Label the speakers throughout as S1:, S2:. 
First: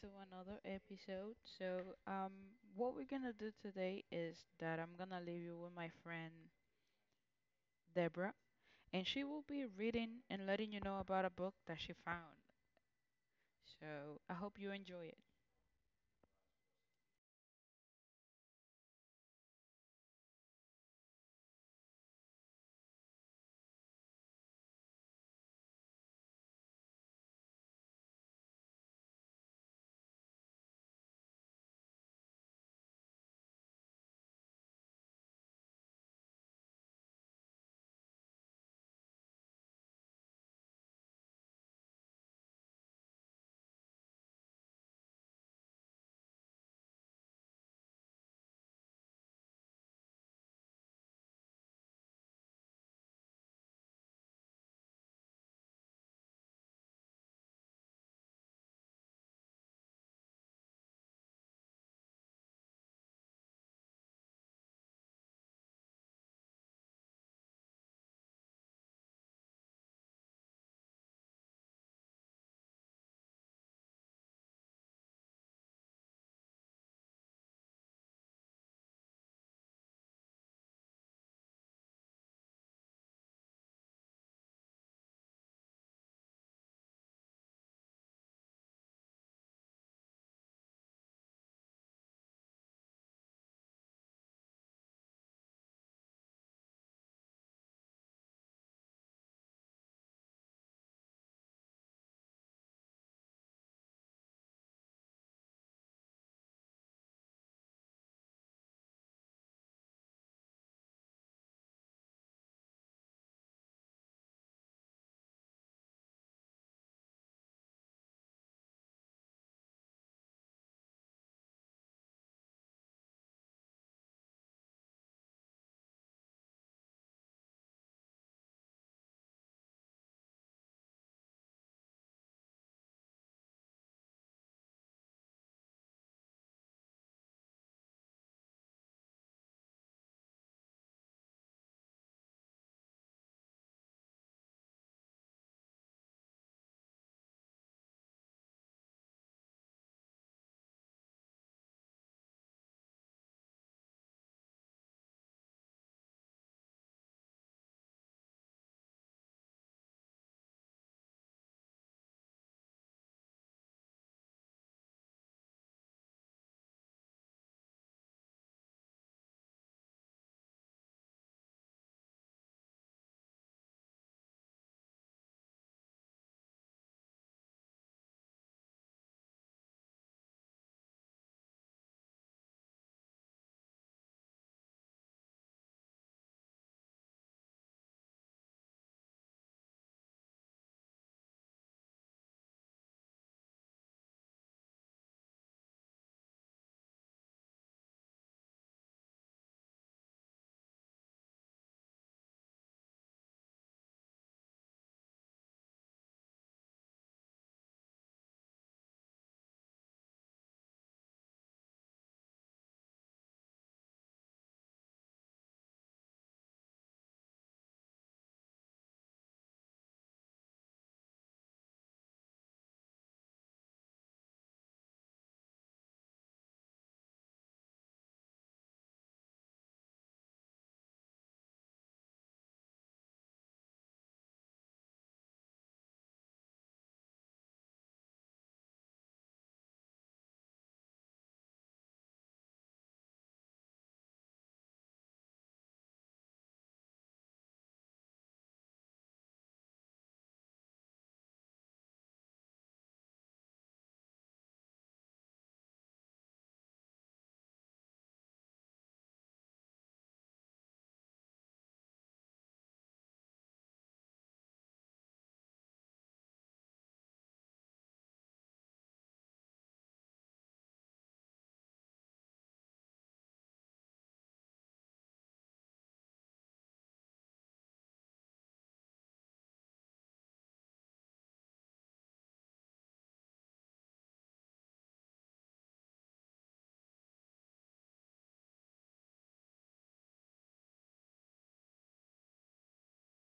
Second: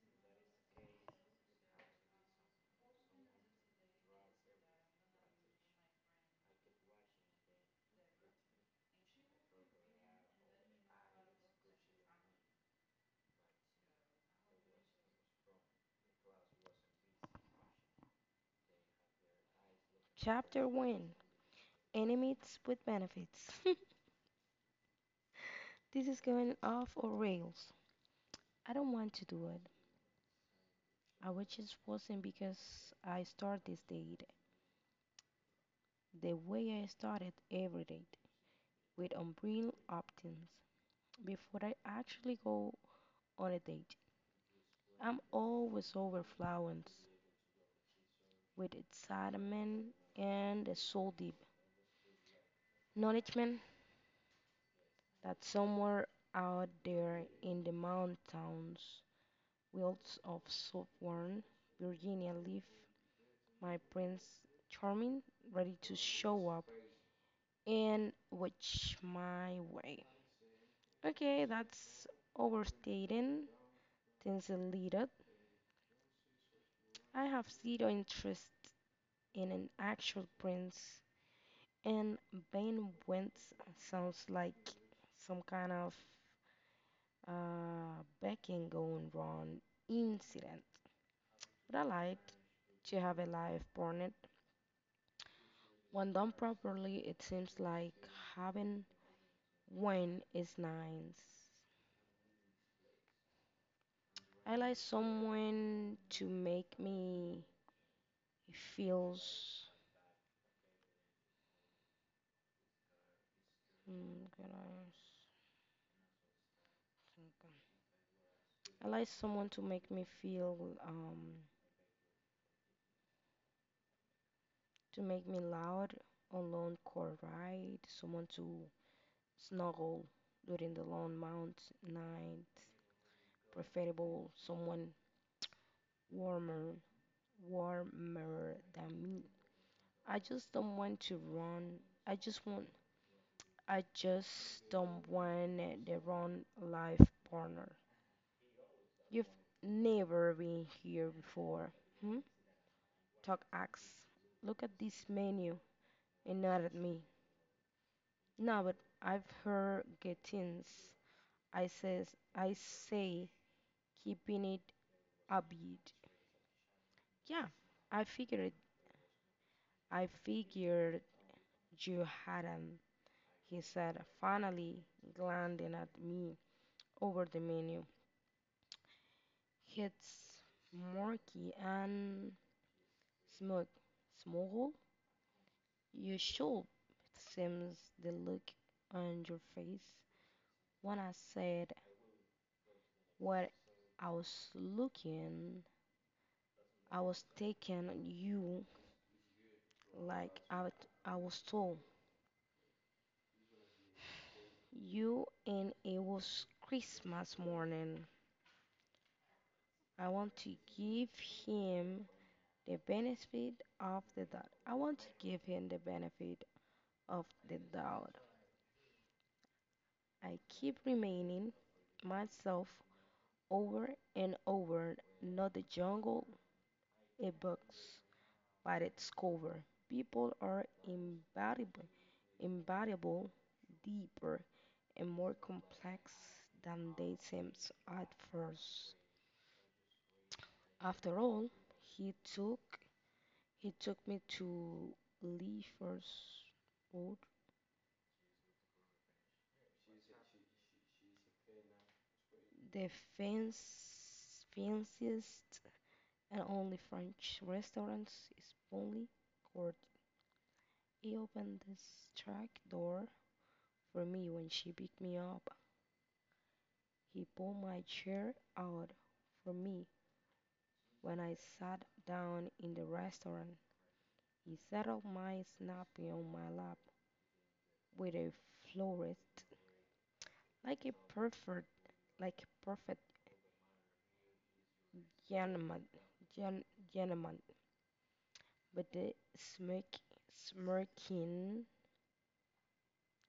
S1: to another episode. So, um, what we're gonna do today is that I'm gonna leave you with my friend Deborah, and she will be reading and letting you know about a book that she found. So, I hope you enjoy it.
S2: Chapter 1, Enemies with Benefits. This is going off our rails. I don't want to do it. I wish it wasn't, because I start this date the way I started every date, with unreal optimism. Before I actually go on a date, I'm always overflowing with excitement and a soul deep acknowledgement that somewhere out there in the mountains Wilds of Southern Virginia leave my Prince Charming ready to show up and watch my way. Okay, that's overstating. Things deleted. I have zero interest in an actual prince, and Ben Wentz sounds like some kind of backing going wrong incident. But I like to have a life, Barnett. When done properly, it seems like having wine is nice. I like someone to make me feels. Can I think? I like someone to make me feel um to make me loud on long car ride. Someone to snuggle during the long mount night. Preferable someone warmer warmer than me. I just don't want to run. I just want I just don't want the wrong life partner. You've never been here before. Hmm? Talk acts. Look at this menu and not at me. No, but I've heard gettings. I says I say keeping it upbeat. Yeah, I figured I figured you hadn't, he said, finally glancing at me over the menu. It's murky and Smirk, Smoggle, you should. Seems the look on your face when I said what I was looking, I was taking you like I was told. You and it was Christmas morning. I want to give him the benefit of the doubt. I want to give him the benefit of the doubt. I keep remaining myself over and over, not the jungle, a box, but its cover. People are invaluable, deeper, and more complex than they seem at first. After all, he took he took me to Leifer's Road, the fence, fanciest and only French restaurants is only court. He opened the track door for me when she picked me up. He pulled my chair out for me when I sat down in the restaurant. He settled my snappy on my lap with a florist like a perfect like a perfect gentleman gen, gentleman with the smirk smirking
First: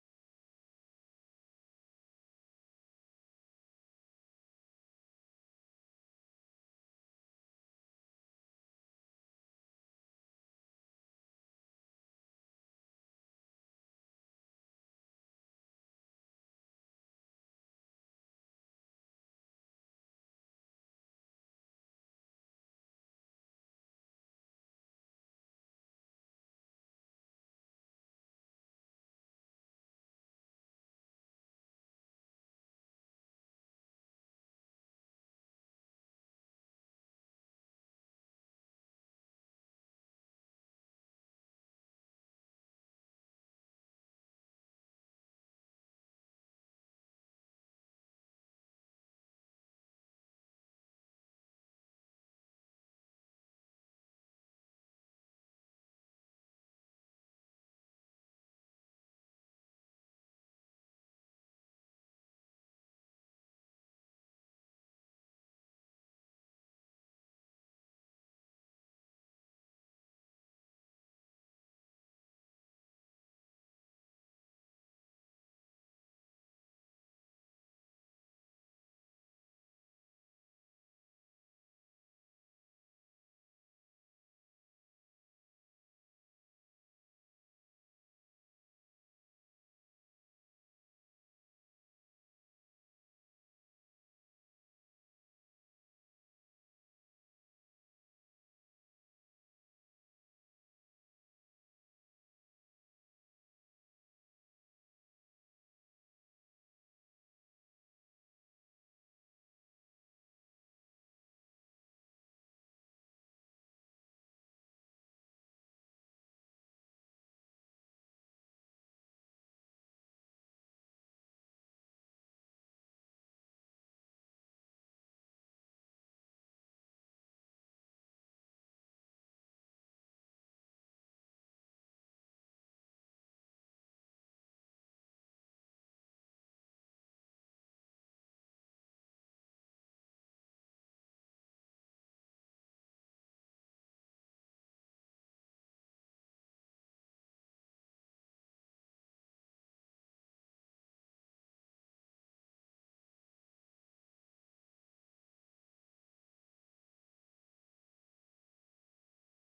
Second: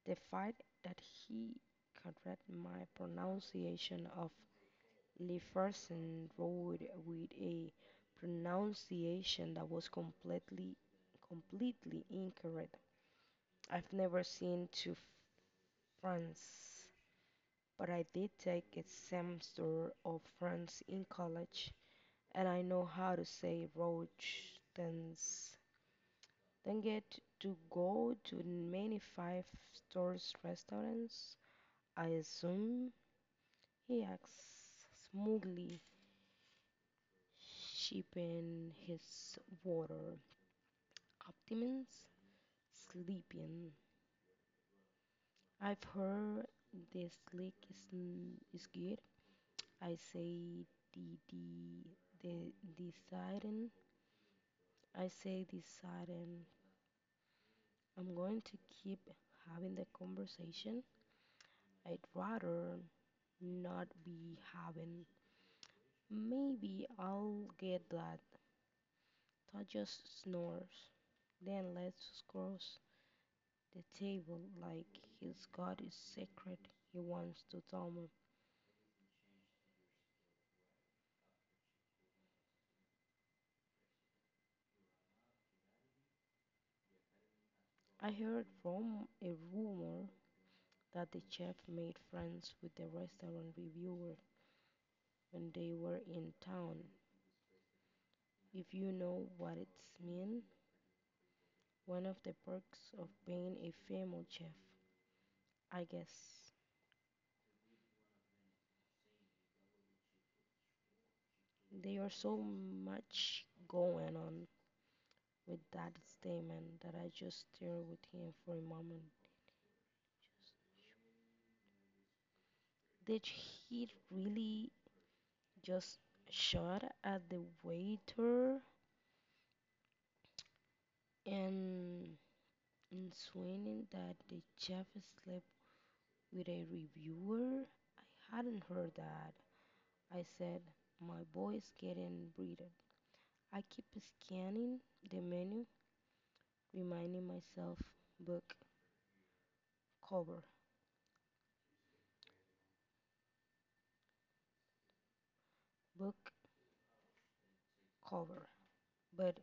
S2: the fact that he corrected my pronunciation of Jefferson wrote with a pronunciation that was completely incorrect. I've never seen to France, but I did take a semester of France in college, and I know how to say Rojtens. Then get to go to many five-star restaurants, I assume, he asks smugly, sipping his water. Optimans sleeping. I've heard the slick is, is good. I say the the the deciding. I say deciding. I'm going to keep having the conversation I'd rather not be having. Maybe I'll get that. Todd just snores. Then let's cross the table like he's got a secret he wants to tell me. I heard from a rumor that the chef made friends with the restaurant reviewer when they were in town. If you know what it's mean, one of the perks of being a famous chef, I guess. There are so much going on with that statement that I just stared with him for a moment. Did he really just shot at the waiter and insinuating that the chef slept with a reviewer? I hadn't heard that. I said, my boy's getting breeded. I keep scanning the menu, reminding myself book cover, book cover. But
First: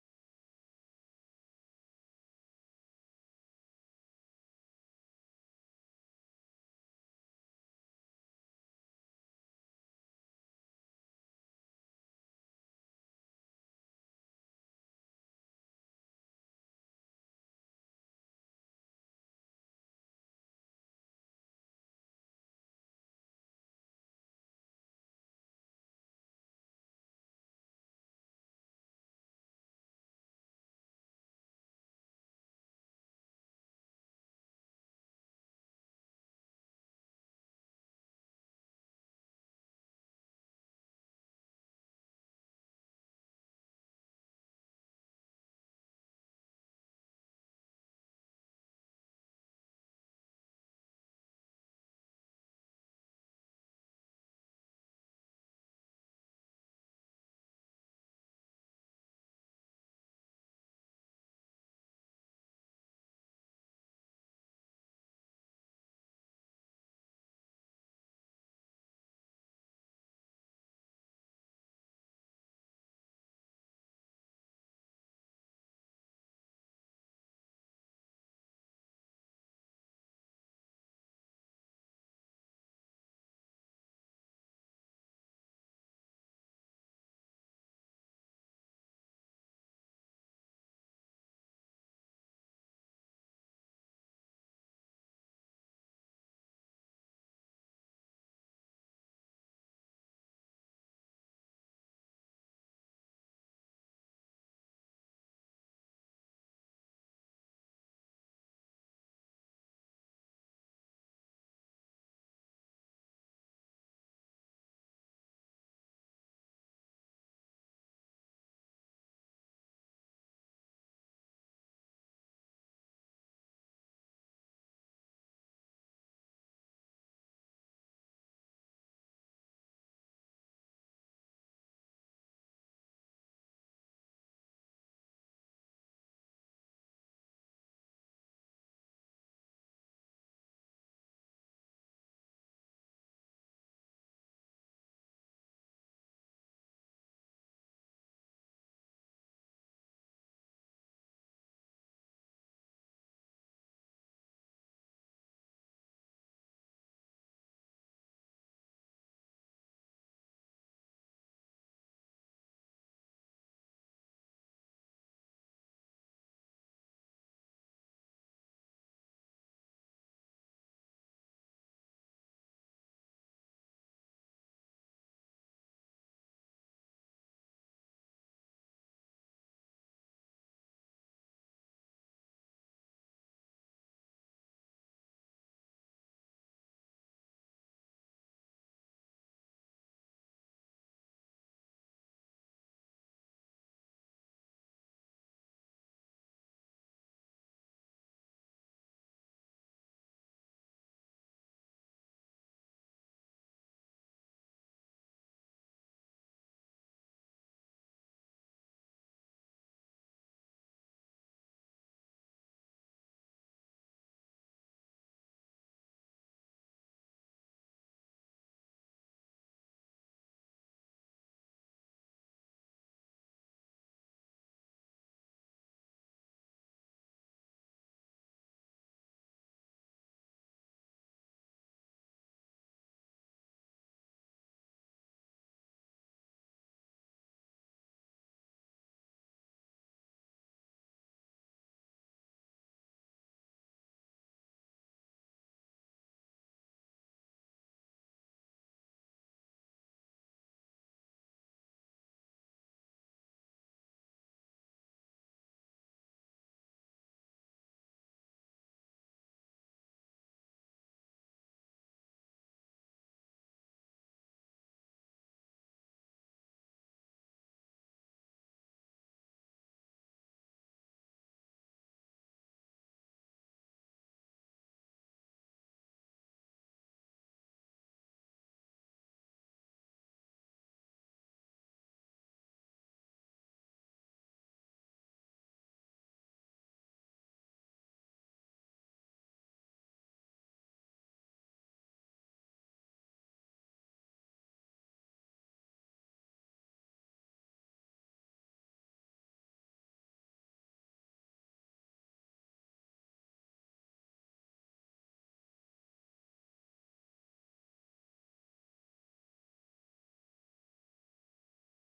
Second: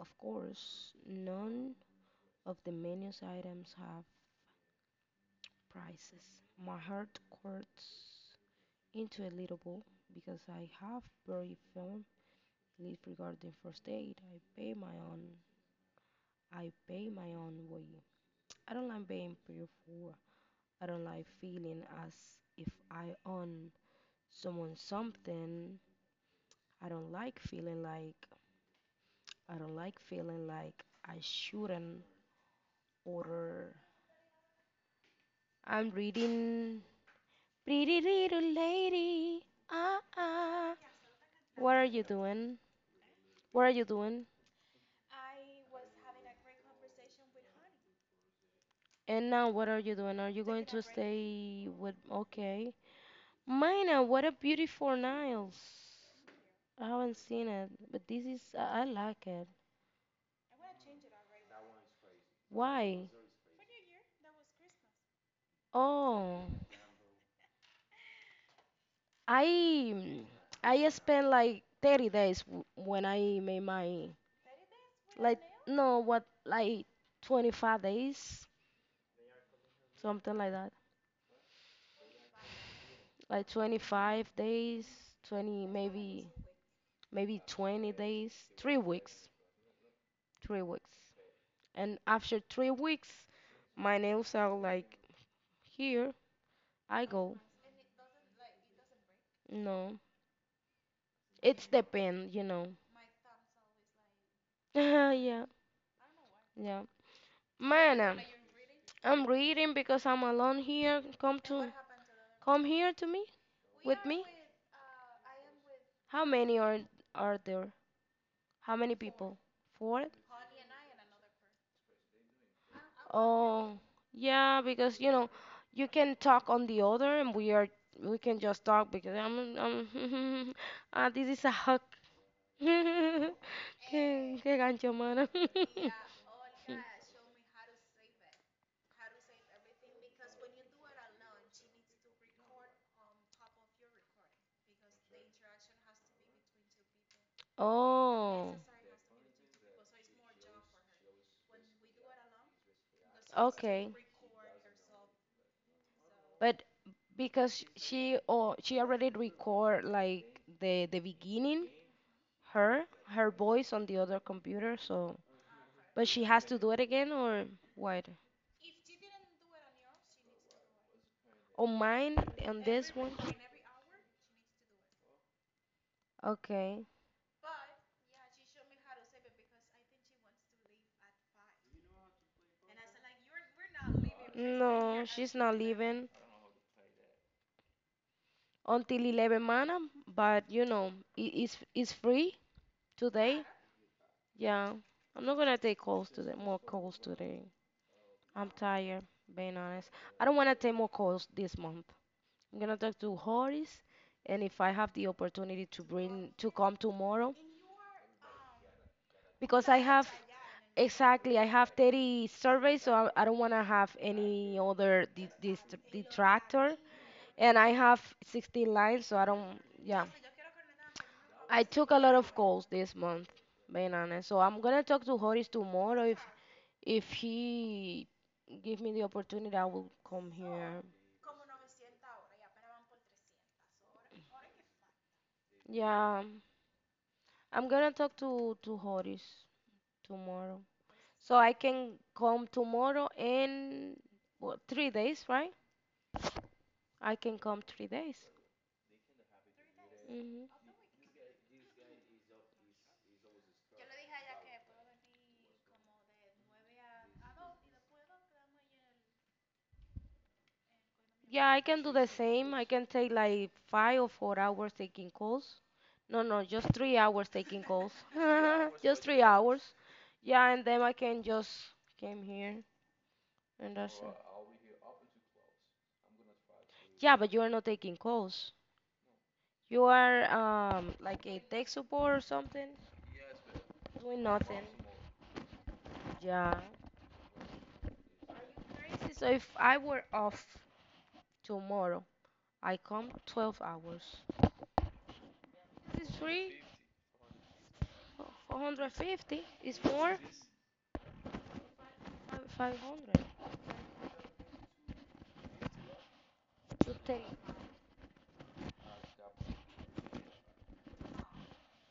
S2: of course, none of the menu's items have prices. My heart quirts into a little ball because I have very firm belief regarding first aid. I pay my own way. I don't like being paid for. I don't like feeling as if I own someone something. I don't like feeling like I don't like feeling like I shouldn't order. I'm reading Pretty Little Lady. Ah ah. What are you doing? What are you doing? And now what are you doing? Are you going to stay with okay. Mina, what a beautiful nails. I haven't seen it, but this is I like it. Why? Oh, I mm, I spent like 30 days when I made my like no what like 25 days, something like that, like 25 days 20 maybe, maybe 20 days 3 weeks, 3 weeks and after 3 weeks my nails are like here. I go no, it's the pen, you know? Yeah, yeah man. I'm reading because I'm alone here. Come here to me? With me? How many are there? How many people? 4 really. Oh, yeah, because you know, you can talk on the other and we can just talk because I'm ah, this is a hug. Eh, Qué, qué gancho, mano. Oh, okay. But because she, oh, she already record like the beginning, her her voice on the other computer. So, but she has to do it again, or what? On mine, on this one. Okay, no, she's not leaving until 11, mana. But you know, it's free today. Yeah, I'm not gonna take calls today more calls today. I'm tired, being honest. I don't want to take more calls this month. I'm gonna talk to Horace, and if I have the opportunity to bring to come tomorrow, because I have, exactly, I have 30 surveys, so I don't wanna have any other detractor, and I have 16 lines, so I don't. Yeah, I took a lot of calls this month, being honest. So I'm gonna talk to Horace tomorrow, if he give me the opportunity, I will come here. Yeah, I'm gonna talk to Horace tomorrow. So I can come tomorrow in, what, 3 days, right? I can come 3 days. Hmm. Yeah, I can do the same. I can take like 5 or 4 hours taking calls. No, no, just 3 hours taking calls. Just 3 hours. Yeah, and then I can just came here and that's it. Yeah, but you are not taking calls. You are like a tech support or something, doing nothing. Yeah. So if I were off tomorrow, I come 12 hours. This is free. 450 is more. I 500 to 10.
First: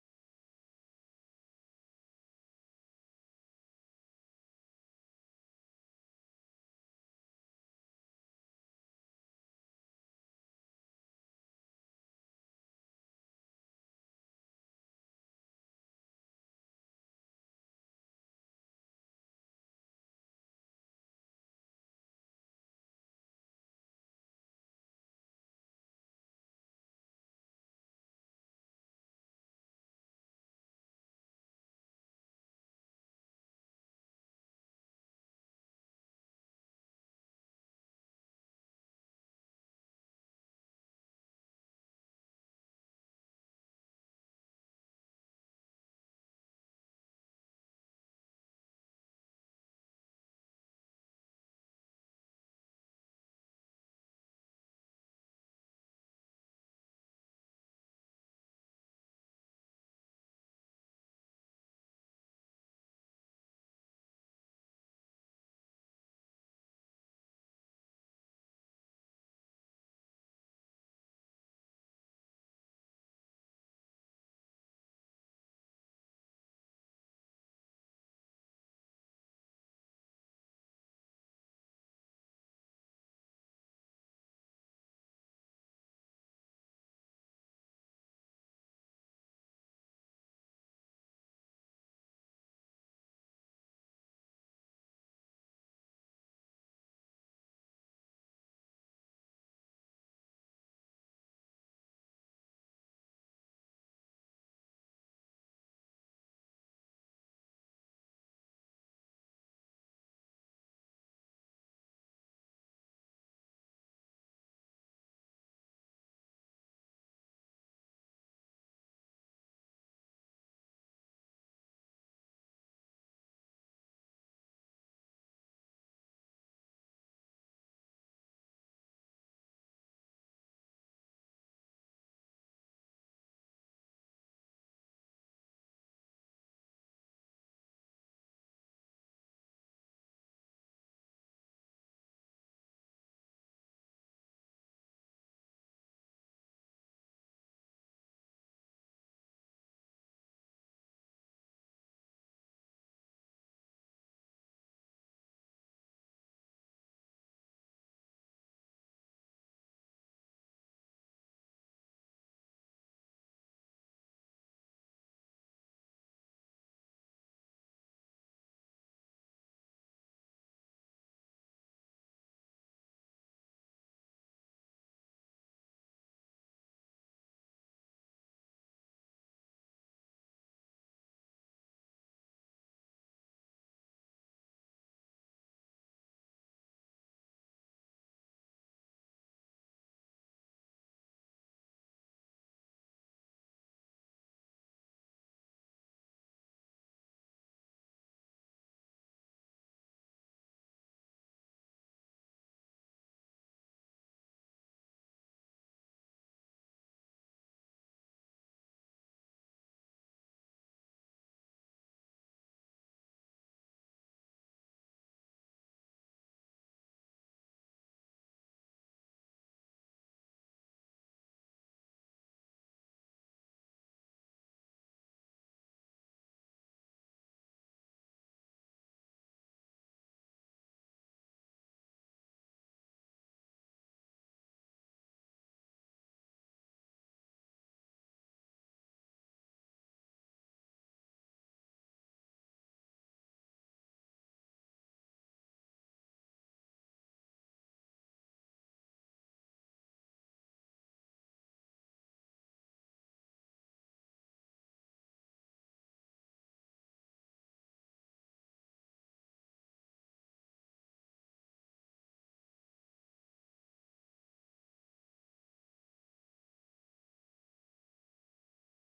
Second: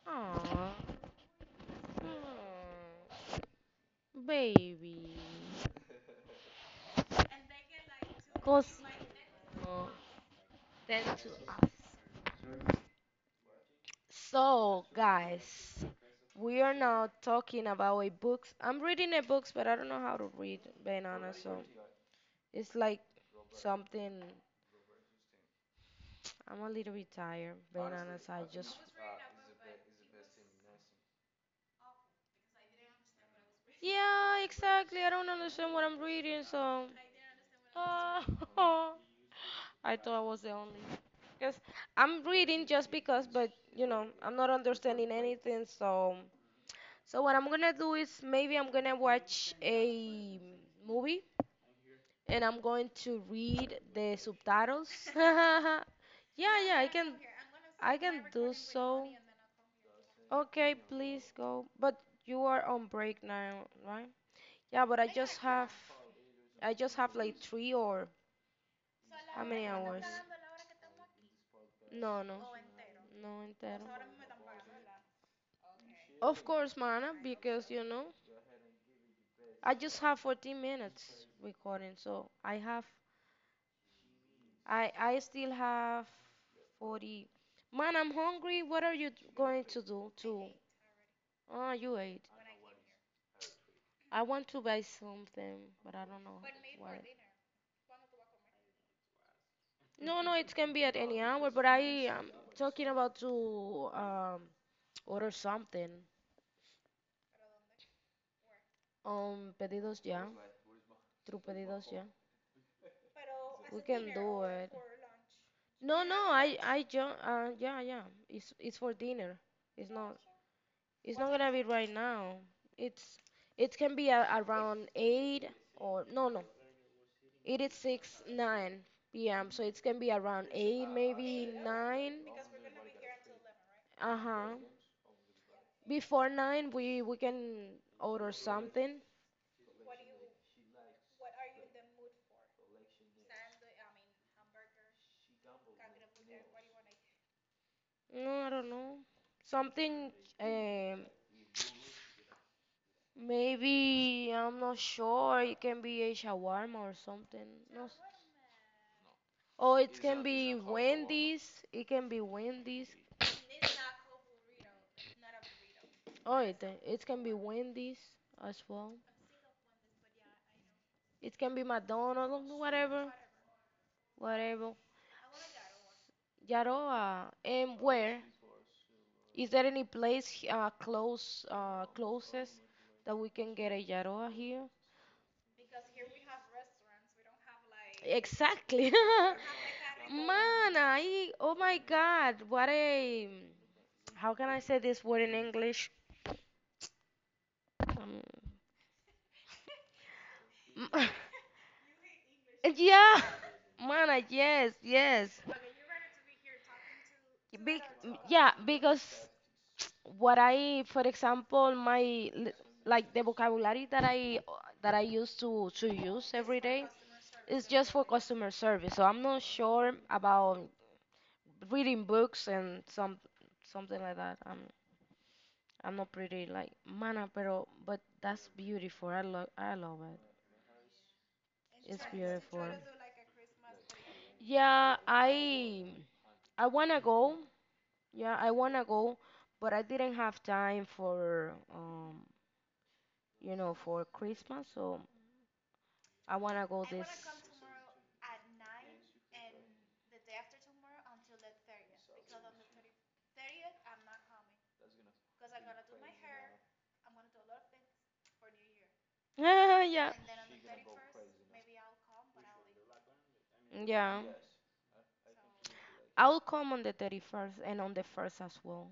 S2: Aww. Mm. Baby. Cause uh, 10 to us. So, guys, we are now talking about a book. I'm reading a book, but I don't know how to read, being honest. So, it's like something. I'm a little bit tired, being honest. I just. Yeah, exactly. I don't understand what I'm reading, so. Uh, I thought I was the only. Because I'm reading just because, but you know, I'm not understanding anything. So, so what I'm gonna do is maybe I'm gonna watch a movie and I'm going to read the subtitles. Yeah, yeah, I can, I can do so. Okay, please go. But you are on break now, right? Yeah, but I just have like three or, how many hours? No. No, entero. Of course, Mana, because you know, I just have 14 minutes recording, so I still have 40. Man, I'm hungry. What are you going to do to? Oh, you ate. I want to buy something, but I don't know what. No, no, it can be at any hour, but I am talking about to order something on Pedidos Ya, through Pedidos Ya. We can do it. No, yeah, no, dinner jo yeah, yeah. It's for dinner. It's not, it's not. What gonna be time? Right now. It's, it can be a, around eight or, no, no. It is 6:9 p.m. So it can be around eight, maybe nine. Uh-huh. Before nine, we can order something. No, I don't know. Something um maybe. I'm not sure. It can be a shawarma or something. No. Oh, it can be Wendy's. It can be Wendy's. Oh, it can be Wendy's as well. It can be McDonald's, whatever, whatever. Yaroa, and where? Is there any place closest that we can get a Yaroa here? Exactly. We don't have. Man, I, oh my God, what a, how can I say this word in English? Um, You hate. Yeah, Mana, yes, yes. Big, yeah, because what I, for example, like the vocabulary that I used to use every day is just for customer service. So I'm not sure about reading books and something like that. I'm not pretty like mana, pero but that's beautiful. I love it. It's beautiful. Yeah, I. I wanna go. Yeah, I wanna go, but I didn't have time for you know, for Christmas, so I wanna go this. Yeah. Yeah. I'll come on the 31st and on the 1st as well.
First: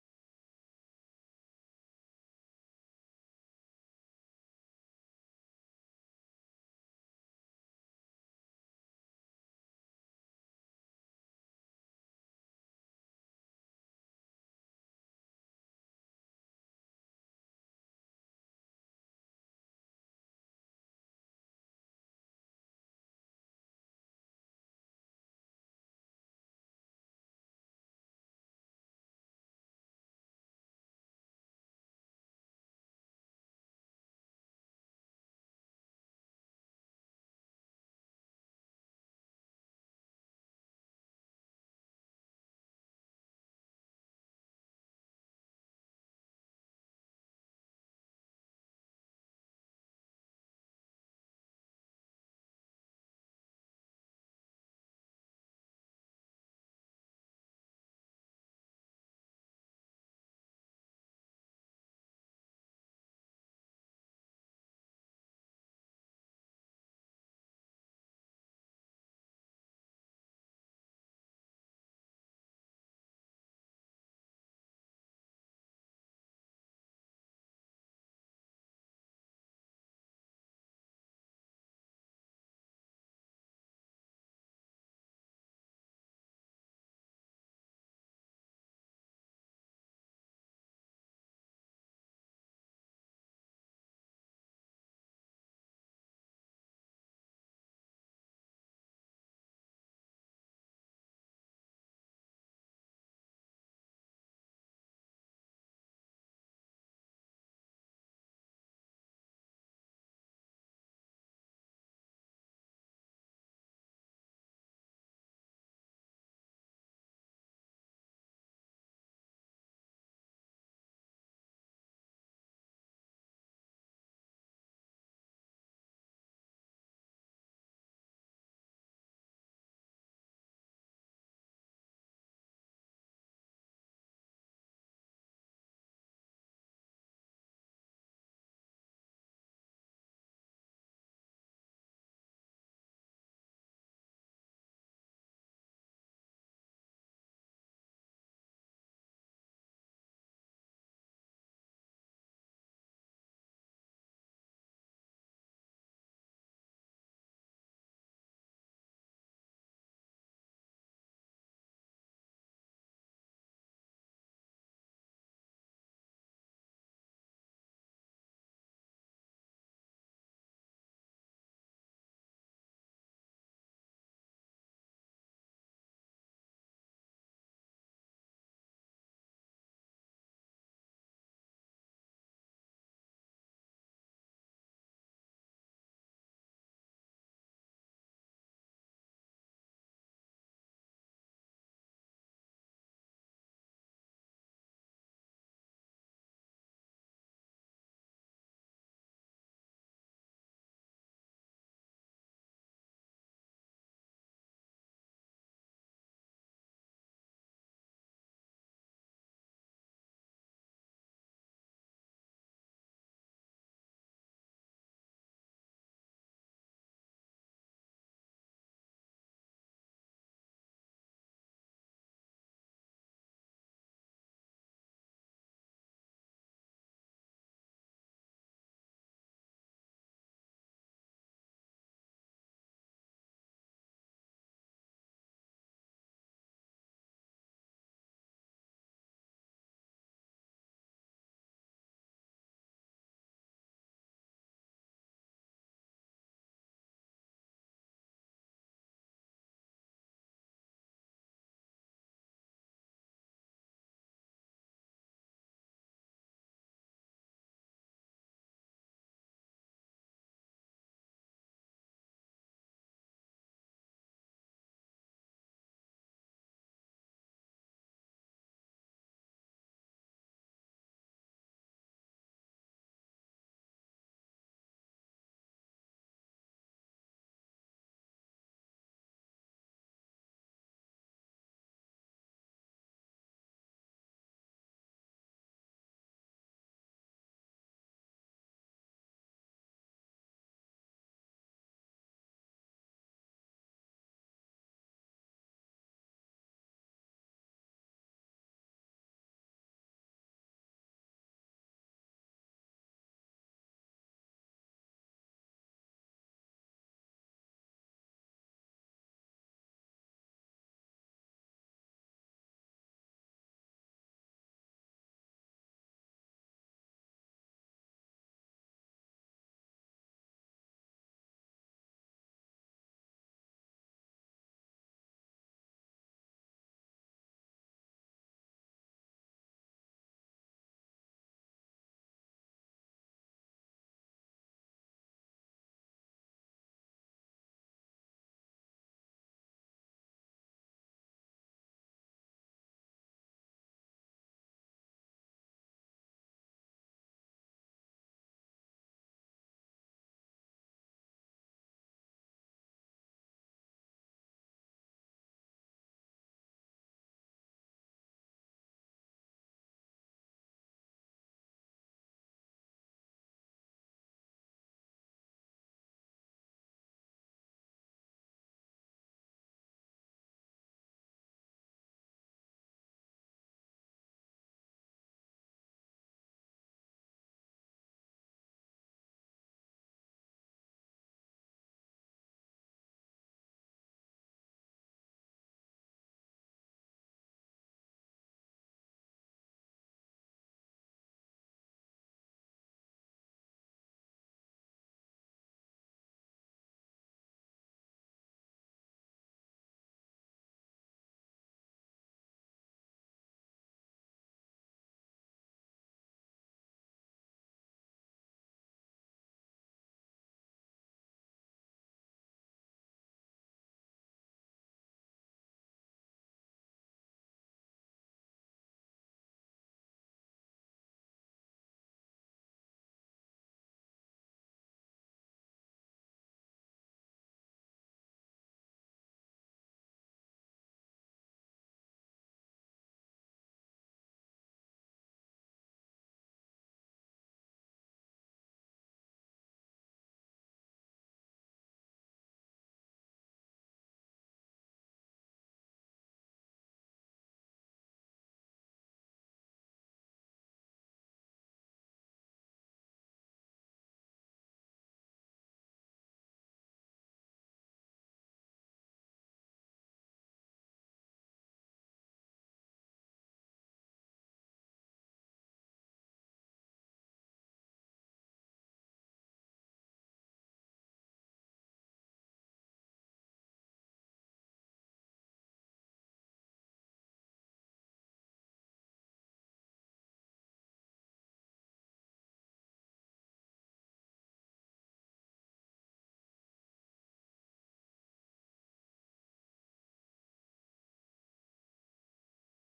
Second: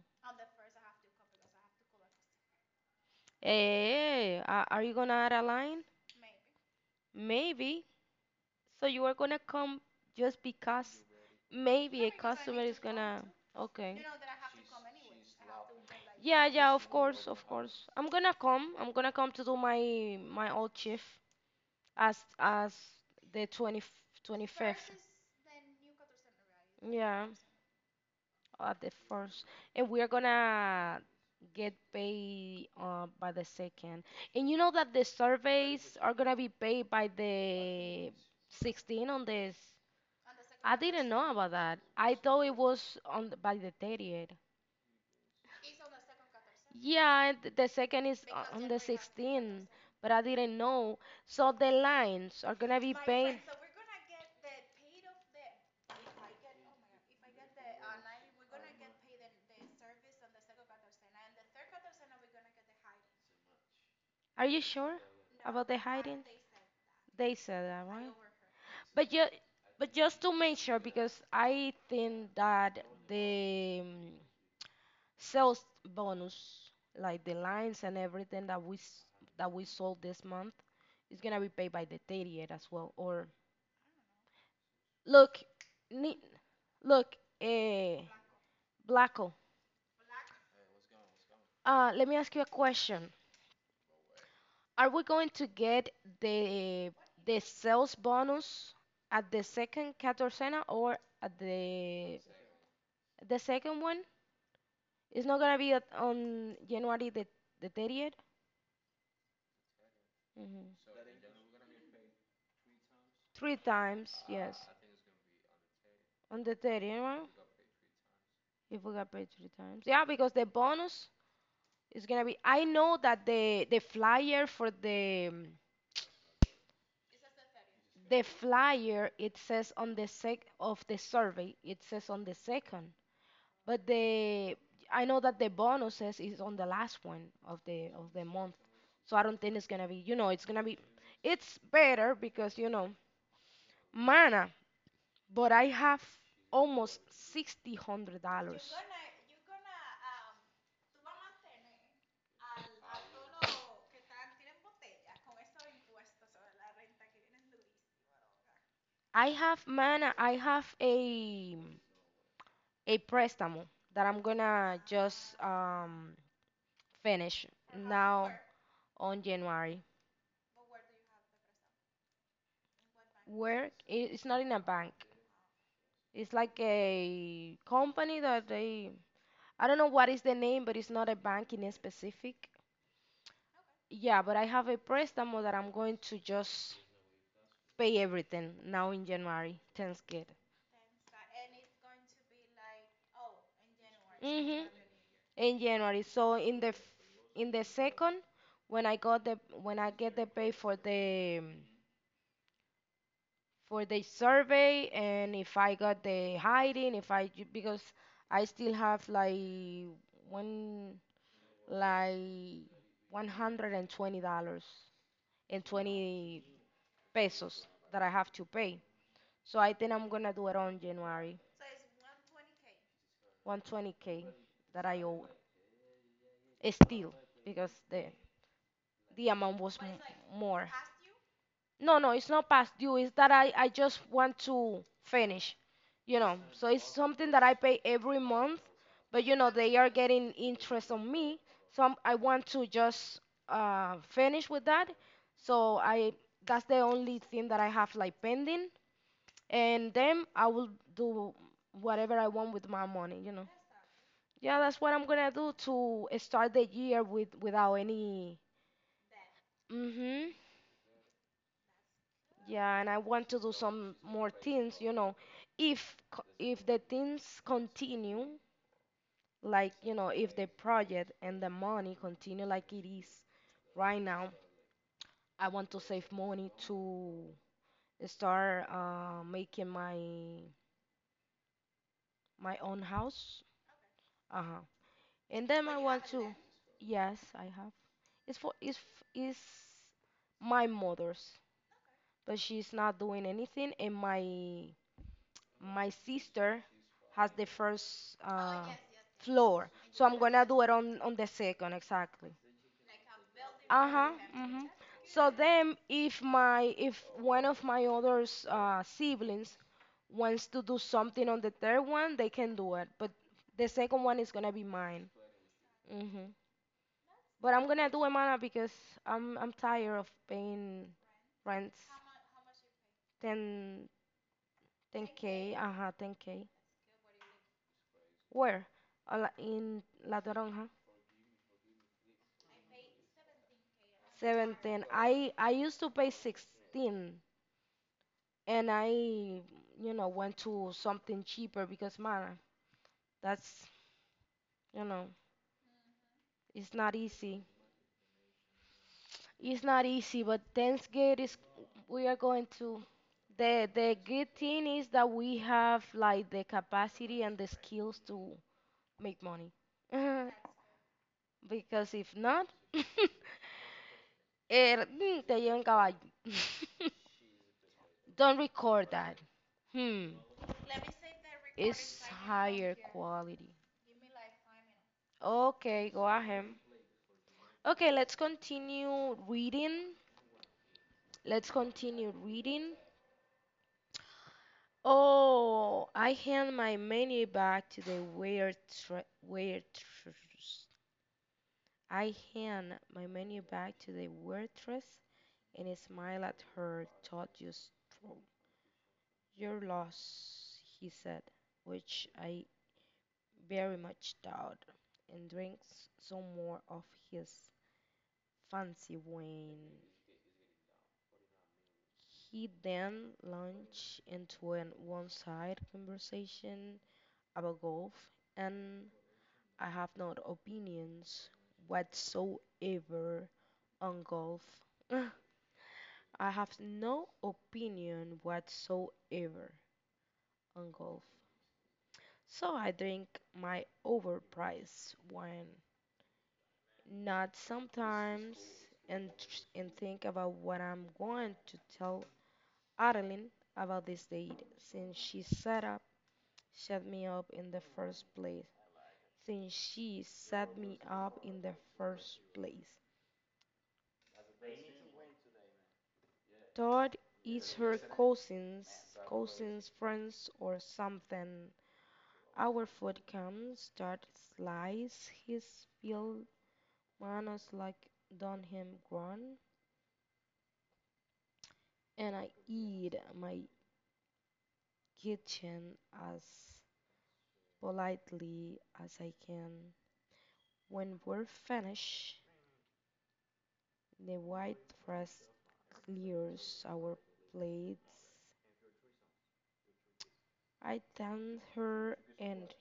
S2: Hey, are you gonna add a line? Maybe. So you are gonna come just because maybe a customer is gonna. Okay. Yeah, yeah, of course, of course. I'm gonna come. I'm gonna come to do my old shift as the 20, 25th. Yeah, at the first, and we're gonna get paid by the second. And you know that the surveys are gonna be paid by the 16 on this. I didn't know about that. I thought it was on by the 30th. Yeah, and the second is on the 16th, but I didn't know. So the lines are gonna be paid. Are you sure about the hiding? They said that, right? But ju but just to make sure, because I think that the sales bonus, like the lines and everything that that we sold this month, is gonna be paid by the 30th as well, or... Look, ni- look, eh, Blacko. Let me ask you a question. Are we going to get the the sales bonus at the second Catorcena or at the second one? It's not gonna be at, on January the 30th. Hmm. Three times, yes. On the 30th, right? If we got paid three times, yeah, because the bonus is gonna be. I know that the flyer for the... The flyer, it says on the sec of the survey it says on the second, but the... I know that the bonuses is on the last one of the month, so I don't think it's gonna be it's gonna be... It's better because mana, but I have almost $6000. I have mana. I have a préstamo that I'm gonna just finish now. On January. Where i- it's not in a bank. It's like a company that they... I don't know what is the name, but it's not a bank in a specific. Yeah, but I have a préstamo that I'm going to just pay everything now in January. Thanks, God. Mhm. In January. So in in the second, when I got the when I get the pay for the survey and if I got the hiding, if I ju- because I still have like one, like $120 and 20 pesos that I have to pay. So I think I'm gonna do it on January. 120k that I owe, still, because the amount was more. No, no, it's not past due. It's that I just want to finish, you know. So it's something that I pay every month, but you know they are getting interest on me, so I want to just finish with that. So I... that's the only thing that I have like pending, and then I will do whatever I want with my money, you know. Yeah, that's what I'm gonna do, to start the year with without any. Mhm. Yeah, and I want to do some more things, you know. If the things continue, like, you know, if the project and the money continue like it is right now, I want to save money to start making my own house. Uh-huh. And then I want to... Yes, I have. It's for it's my mother's, but she's not doing anything, and my sister has the first floor, so I'm gonna do it on the second exactly. Uh huh. So then, if my if one of my other siblings wants to do something on the third one, they can do it, but the second one is gonna be mine. Hmm. But I'm gonna do it, mana, because I'm tired of paying rents. ten ten k. Uh huh, 10k. Where? In La Toronja. 17. I used to pay 16 and I, you know, went to something cheaper because man, that's, you know, it's not easy. It's not easy, but Thanksgiving is... we are going to... the good thing is that we have like the capacity and the skills to make money. Because if not, te llevan caballo. Don't record that. Hmm. It's higher quality. Okay, go ahead. Okay, let's continue reading. Let's continue reading. Oh, I hand my menu back to the waitress. I hand my menu back to the waitress and smile at her thoughtless stroll. Your loss, he said, which I very much doubt, and drinks some more of his fancy when he then launched into an one-sided conversation about golf, and I have no opinions whatsoever on golf. I have no opinion whatsoever on golf. So I drink my overpriced wine, not sometimes, and, and think about what I'm going to tell Adeline about this date since she set up shut me up in the first place since she set me up in the first place. Todd is her cousins, cousins friends or something. Our food comes. Todd slices his field manners like done him grown, and I eat my kitchen as politely as I can. When we're finished, the white frost clears our plates. I thanked her, and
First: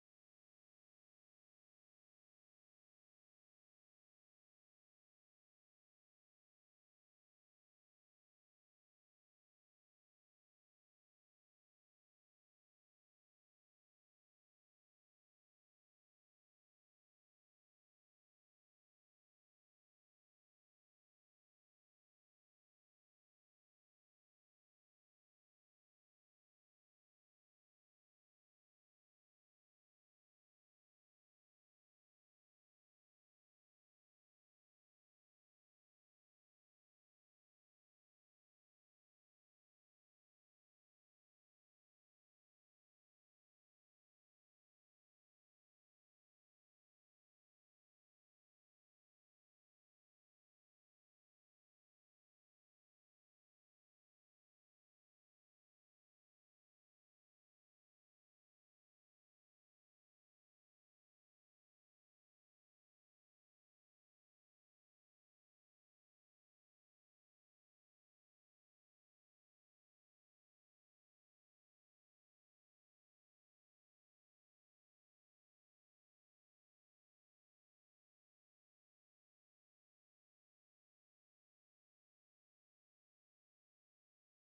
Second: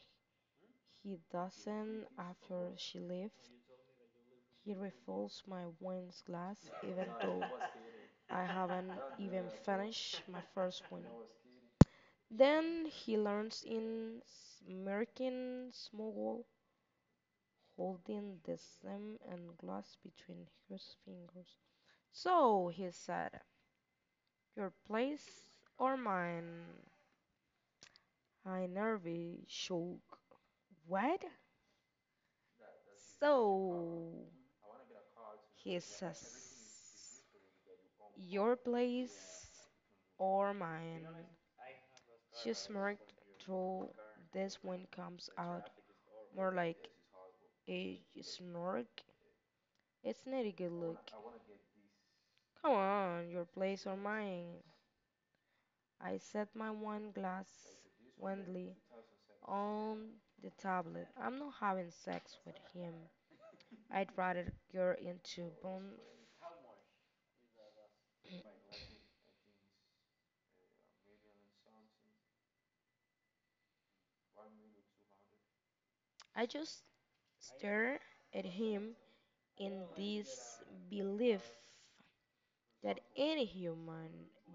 S2: he doesn't after she left. He refills my wine glass, even though I haven't even finished my first one. Then he learns in smirking smuggle, holding the stem and glass between his fingers. So, he said, your place or mine? I nervy shook. What? So he says, your place or mine? She smirked through this one comes out more like a snork. It's not a good look. Come on, your place or mine. I set my one glass Wendley on the tablet. I'm not having sex with him. I'd rather get into bone. I just stare at him in this belief that any human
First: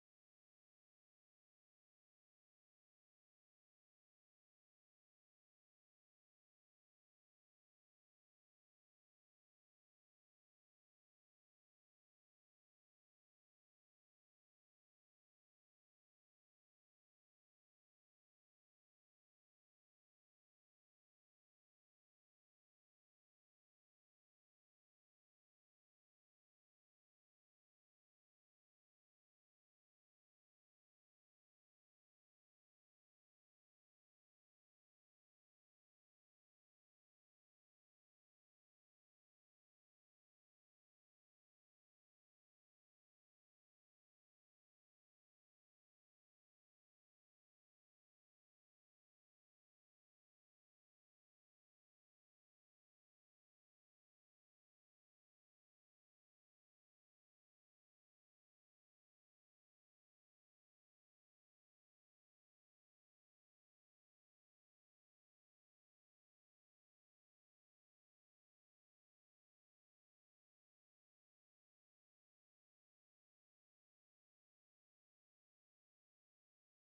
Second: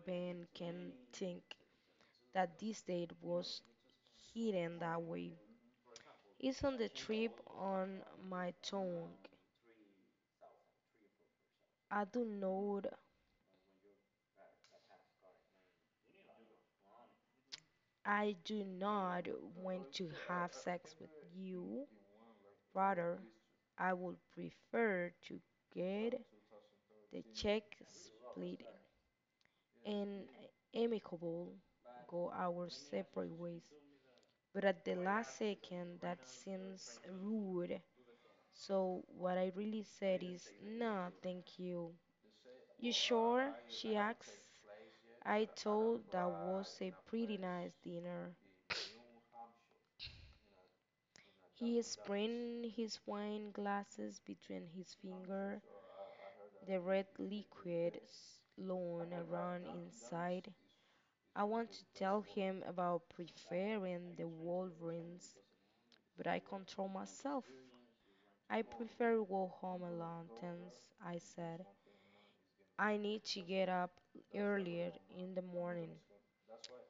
S2: being can think that this date was hidden that way. It's on the trip on my tongue. I do not I do not want to have sex with you. Rather, I would prefer to get the check split and amicable go our separate ways. But at the last second that seems rude. So what I really said is, nah, thank you. You sure? She asks. I told that was a pretty nice dinner. He spread his wine glasses between his finger, the red liquid slowing around inside. I want to tell him about preferring the Wolverines, but I control myself. I prefer go home alone, Tense, I said. I need to get up earlier in the morning.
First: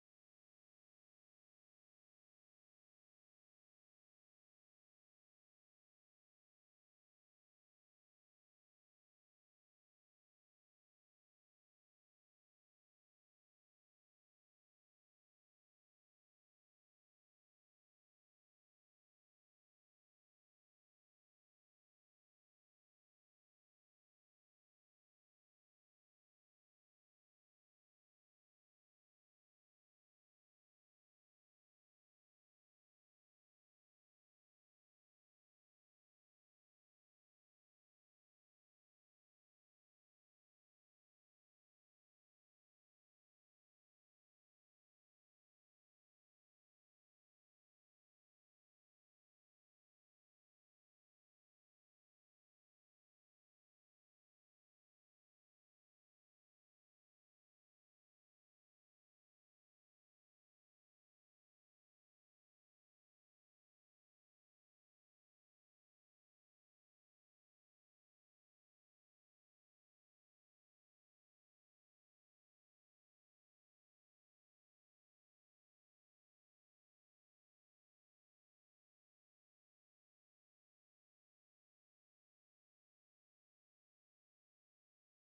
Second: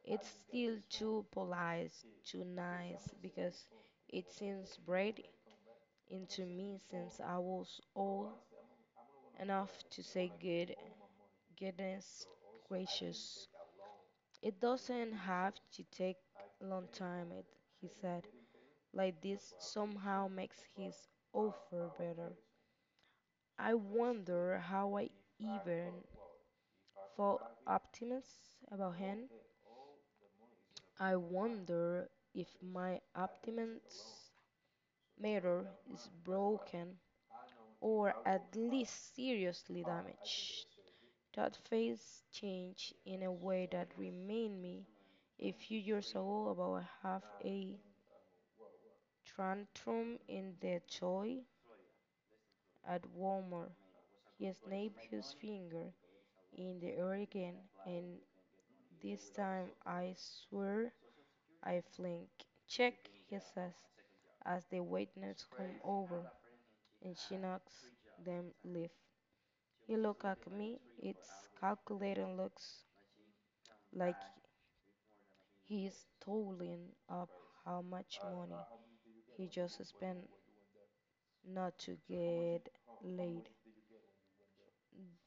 S2: It's still too polite, too nice, because it seems bred into me since I was old enough to say goodness gracious. It doesn't have to take a long time, it, he said. Like this somehow makes his offer better. I wonder how I even for optimists about him. I wonder if my optimist mirror is broken or at least seriously damaged. That face changed in a way that reminded me a few years ago about I a tantrum in the toy at Walmart. He snapped his finger in the air again, and this time I swear I flinch. Check, he says, as the waiters come over and she knocks them leave. He look at me, it's calculating looks like he's totaling up how much money he just spent not to get laid.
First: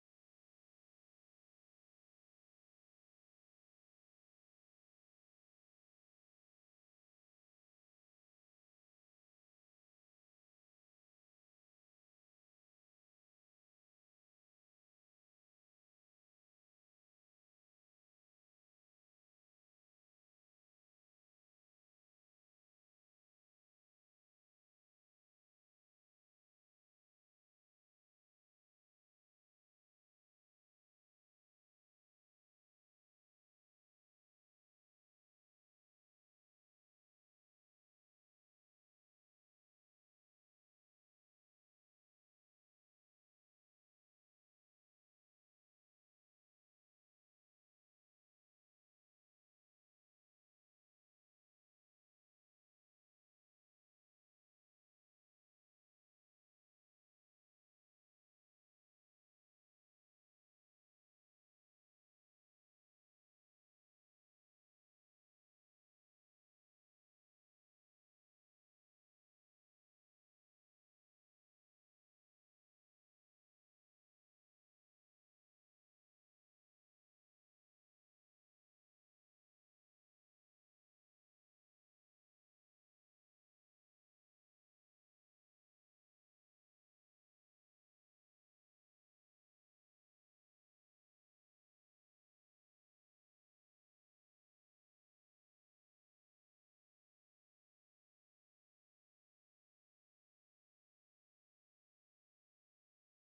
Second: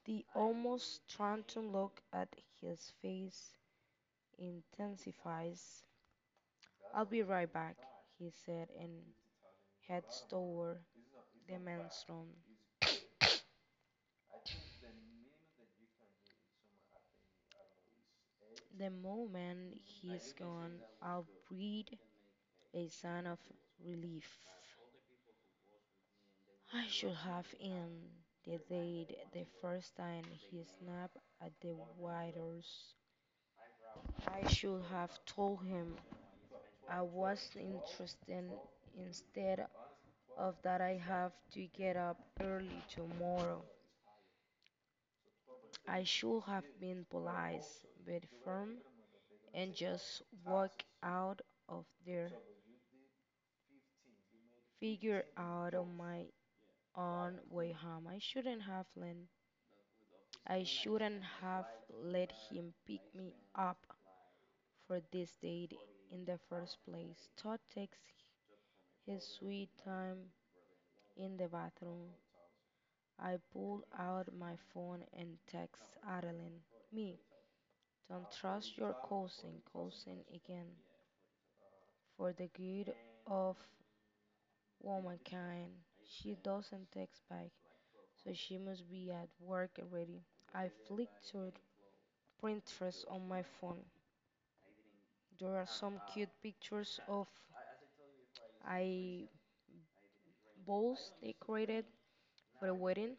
S2: The almost taunting look at his face intensifies. I'll be right back, he said, and heads toward the men's room. The moment he's gone, I'll breathe a sigh of relief. I should have in the date the first time he snapped at the waiters. I should have told him I was interested instead of that I have to get up early tomorrow. I should have been polite but firm and just walk out of there. Figure out of my on way home. I shouldn't have let him pick me up for this date in the first place. Todd takes his sweet time in the bathroom. I pull out my phone and text Adeline. Me, don't trust your cousin again. For the good of womankind, she doesn't text back, so she must be at work already. I flick through Pinterest on my phone. There are some cute pictures of I balls decorated for a wedding.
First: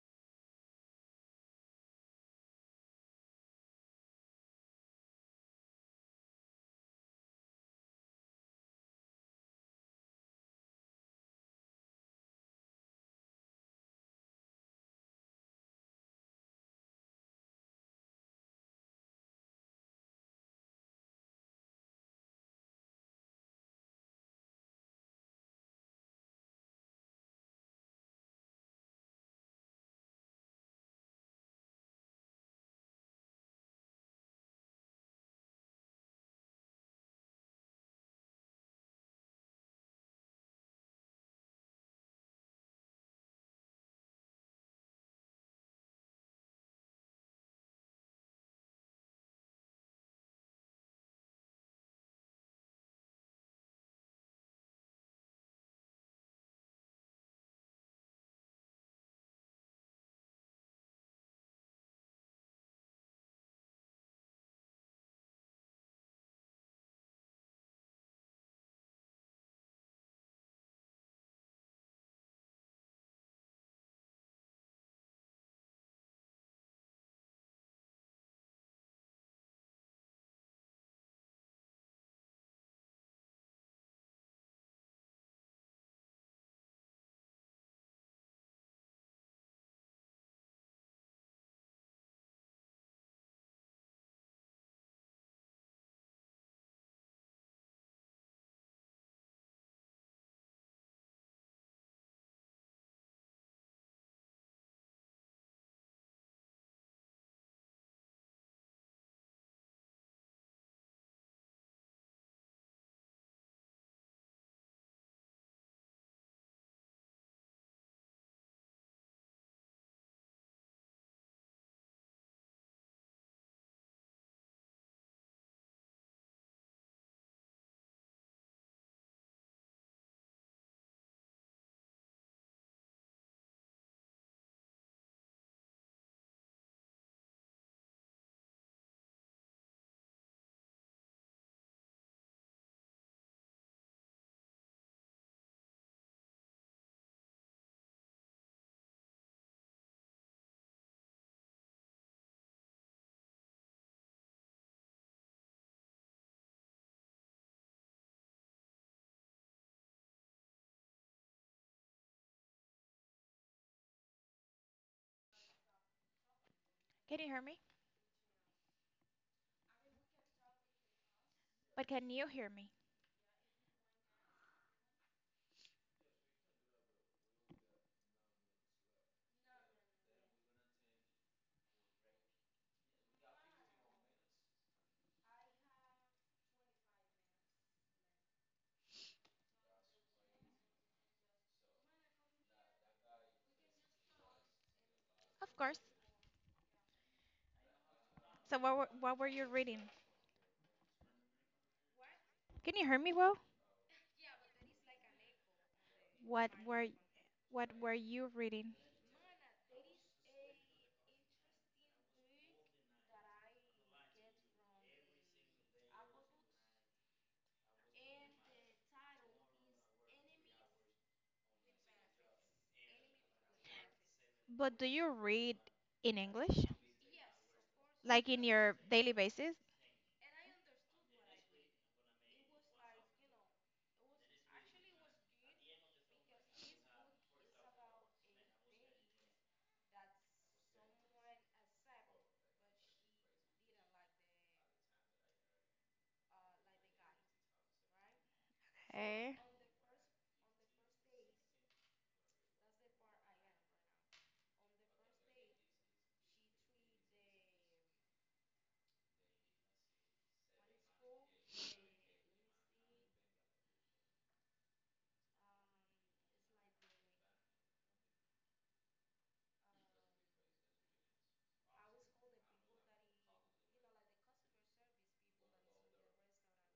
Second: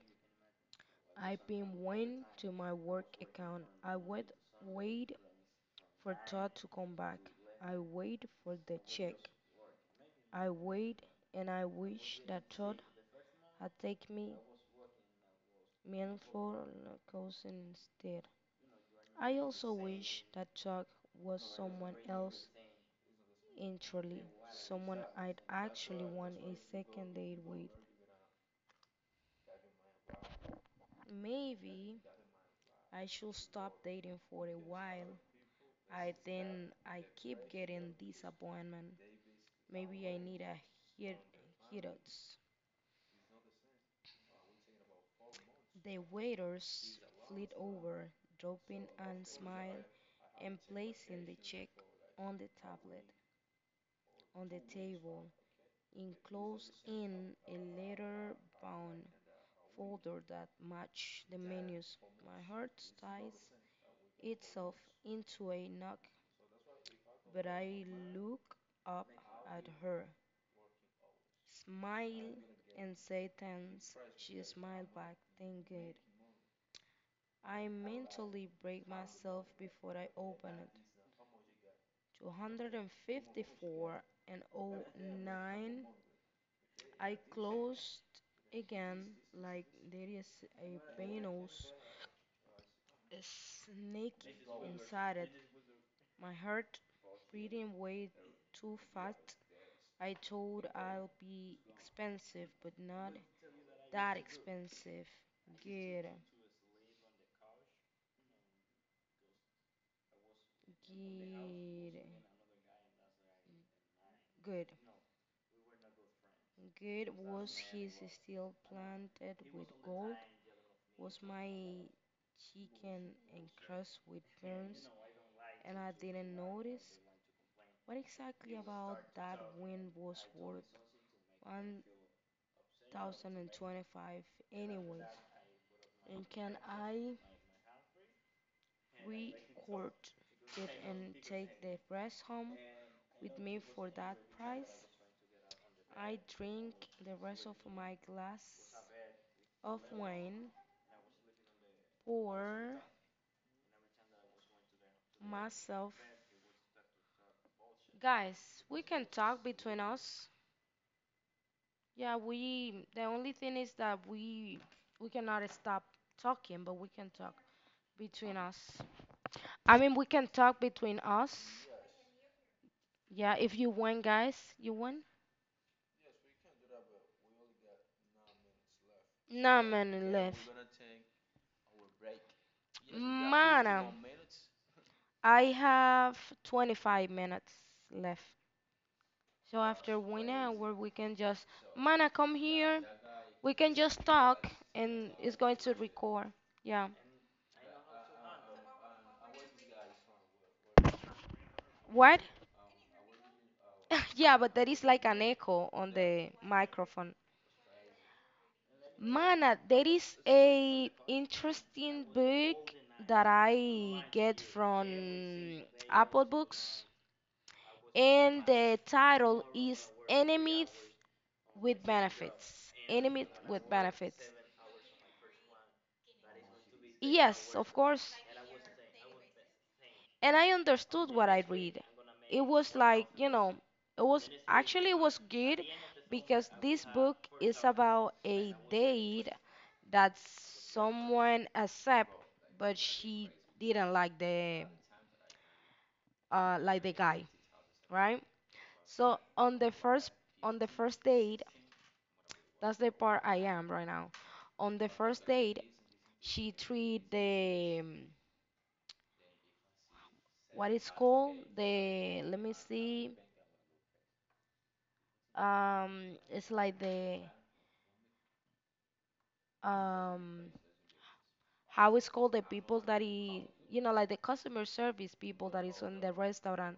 S2: I pinned one to my work account. I would wait for Todd to come back. I wait for the check. I wait and I wish that Todd had taken me meal for a cousin instead. I also wish that Todd was someone else entirely, someone I'd actually want a second date with. Maybe I should stop dating for a while. I think I keep getting disappointment. Maybe I need a hit hit. The waiters fleet over, dropping and smile and placing the check on the table, enclosed in a leather bound folder that matched the menus. My heart ties itself into a knot. But I look up at her, smile, and say thanks. She smiled back, thank God. I mentally break myself before I open it. 254 and 54 and oh nine. I closed again like there is a venomous snake inside it. My heart breathing way too fast. I thought I'll be expensive, but not that expensive. Get it. Get it. Good. Good was his steel planted with gold, was my chicken encrusted with burns, and I didn't notice. What exactly about that win was worth 1,025 anyways? And can I We court it and take the breast home with me for that price. I drink the rest of my glass of wine for myself. Guys, we can talk between us. Yeah, we the only thing is that we cannot stop talking, but we can
S1: Can you
S2: talk
S1: hear me?
S2: between us. I mean, we can talk between us.
S1: But can you hear me?
S2: Yeah, if you win, guys, you win. Nah, man, left. Mana, I have 25 minutes left. So after one hour, we can just, Mana, come here. We can just talk and it's
S1: Of
S2: going to
S1: course.
S2: record. Yeah.
S1: So what were you reading?
S2: What?
S1: Can you hear me well?
S2: Yeah, but there is like an echo on the
S1: What were
S2: microphone.
S1: what were you reading?
S2: Mana, there is a interesting book that I get from Apple Books, and the title is Enemies with benefits. Enemy with benefits.
S1: But do you read in English?
S2: Yes, of course.
S1: Like in your daily basis?
S2: And I understood what I read. It was like, you know, it was actually it was good because this book is about a date that someone accept but she didn't like the guy, right? So
S1: Hey.
S2: on the first date, that's the part I am right now. On the first date, she treat the, what it's called, the, let me see, it's like the, um how it's called, the people that he, you know, like the customer service people that is on the restaurant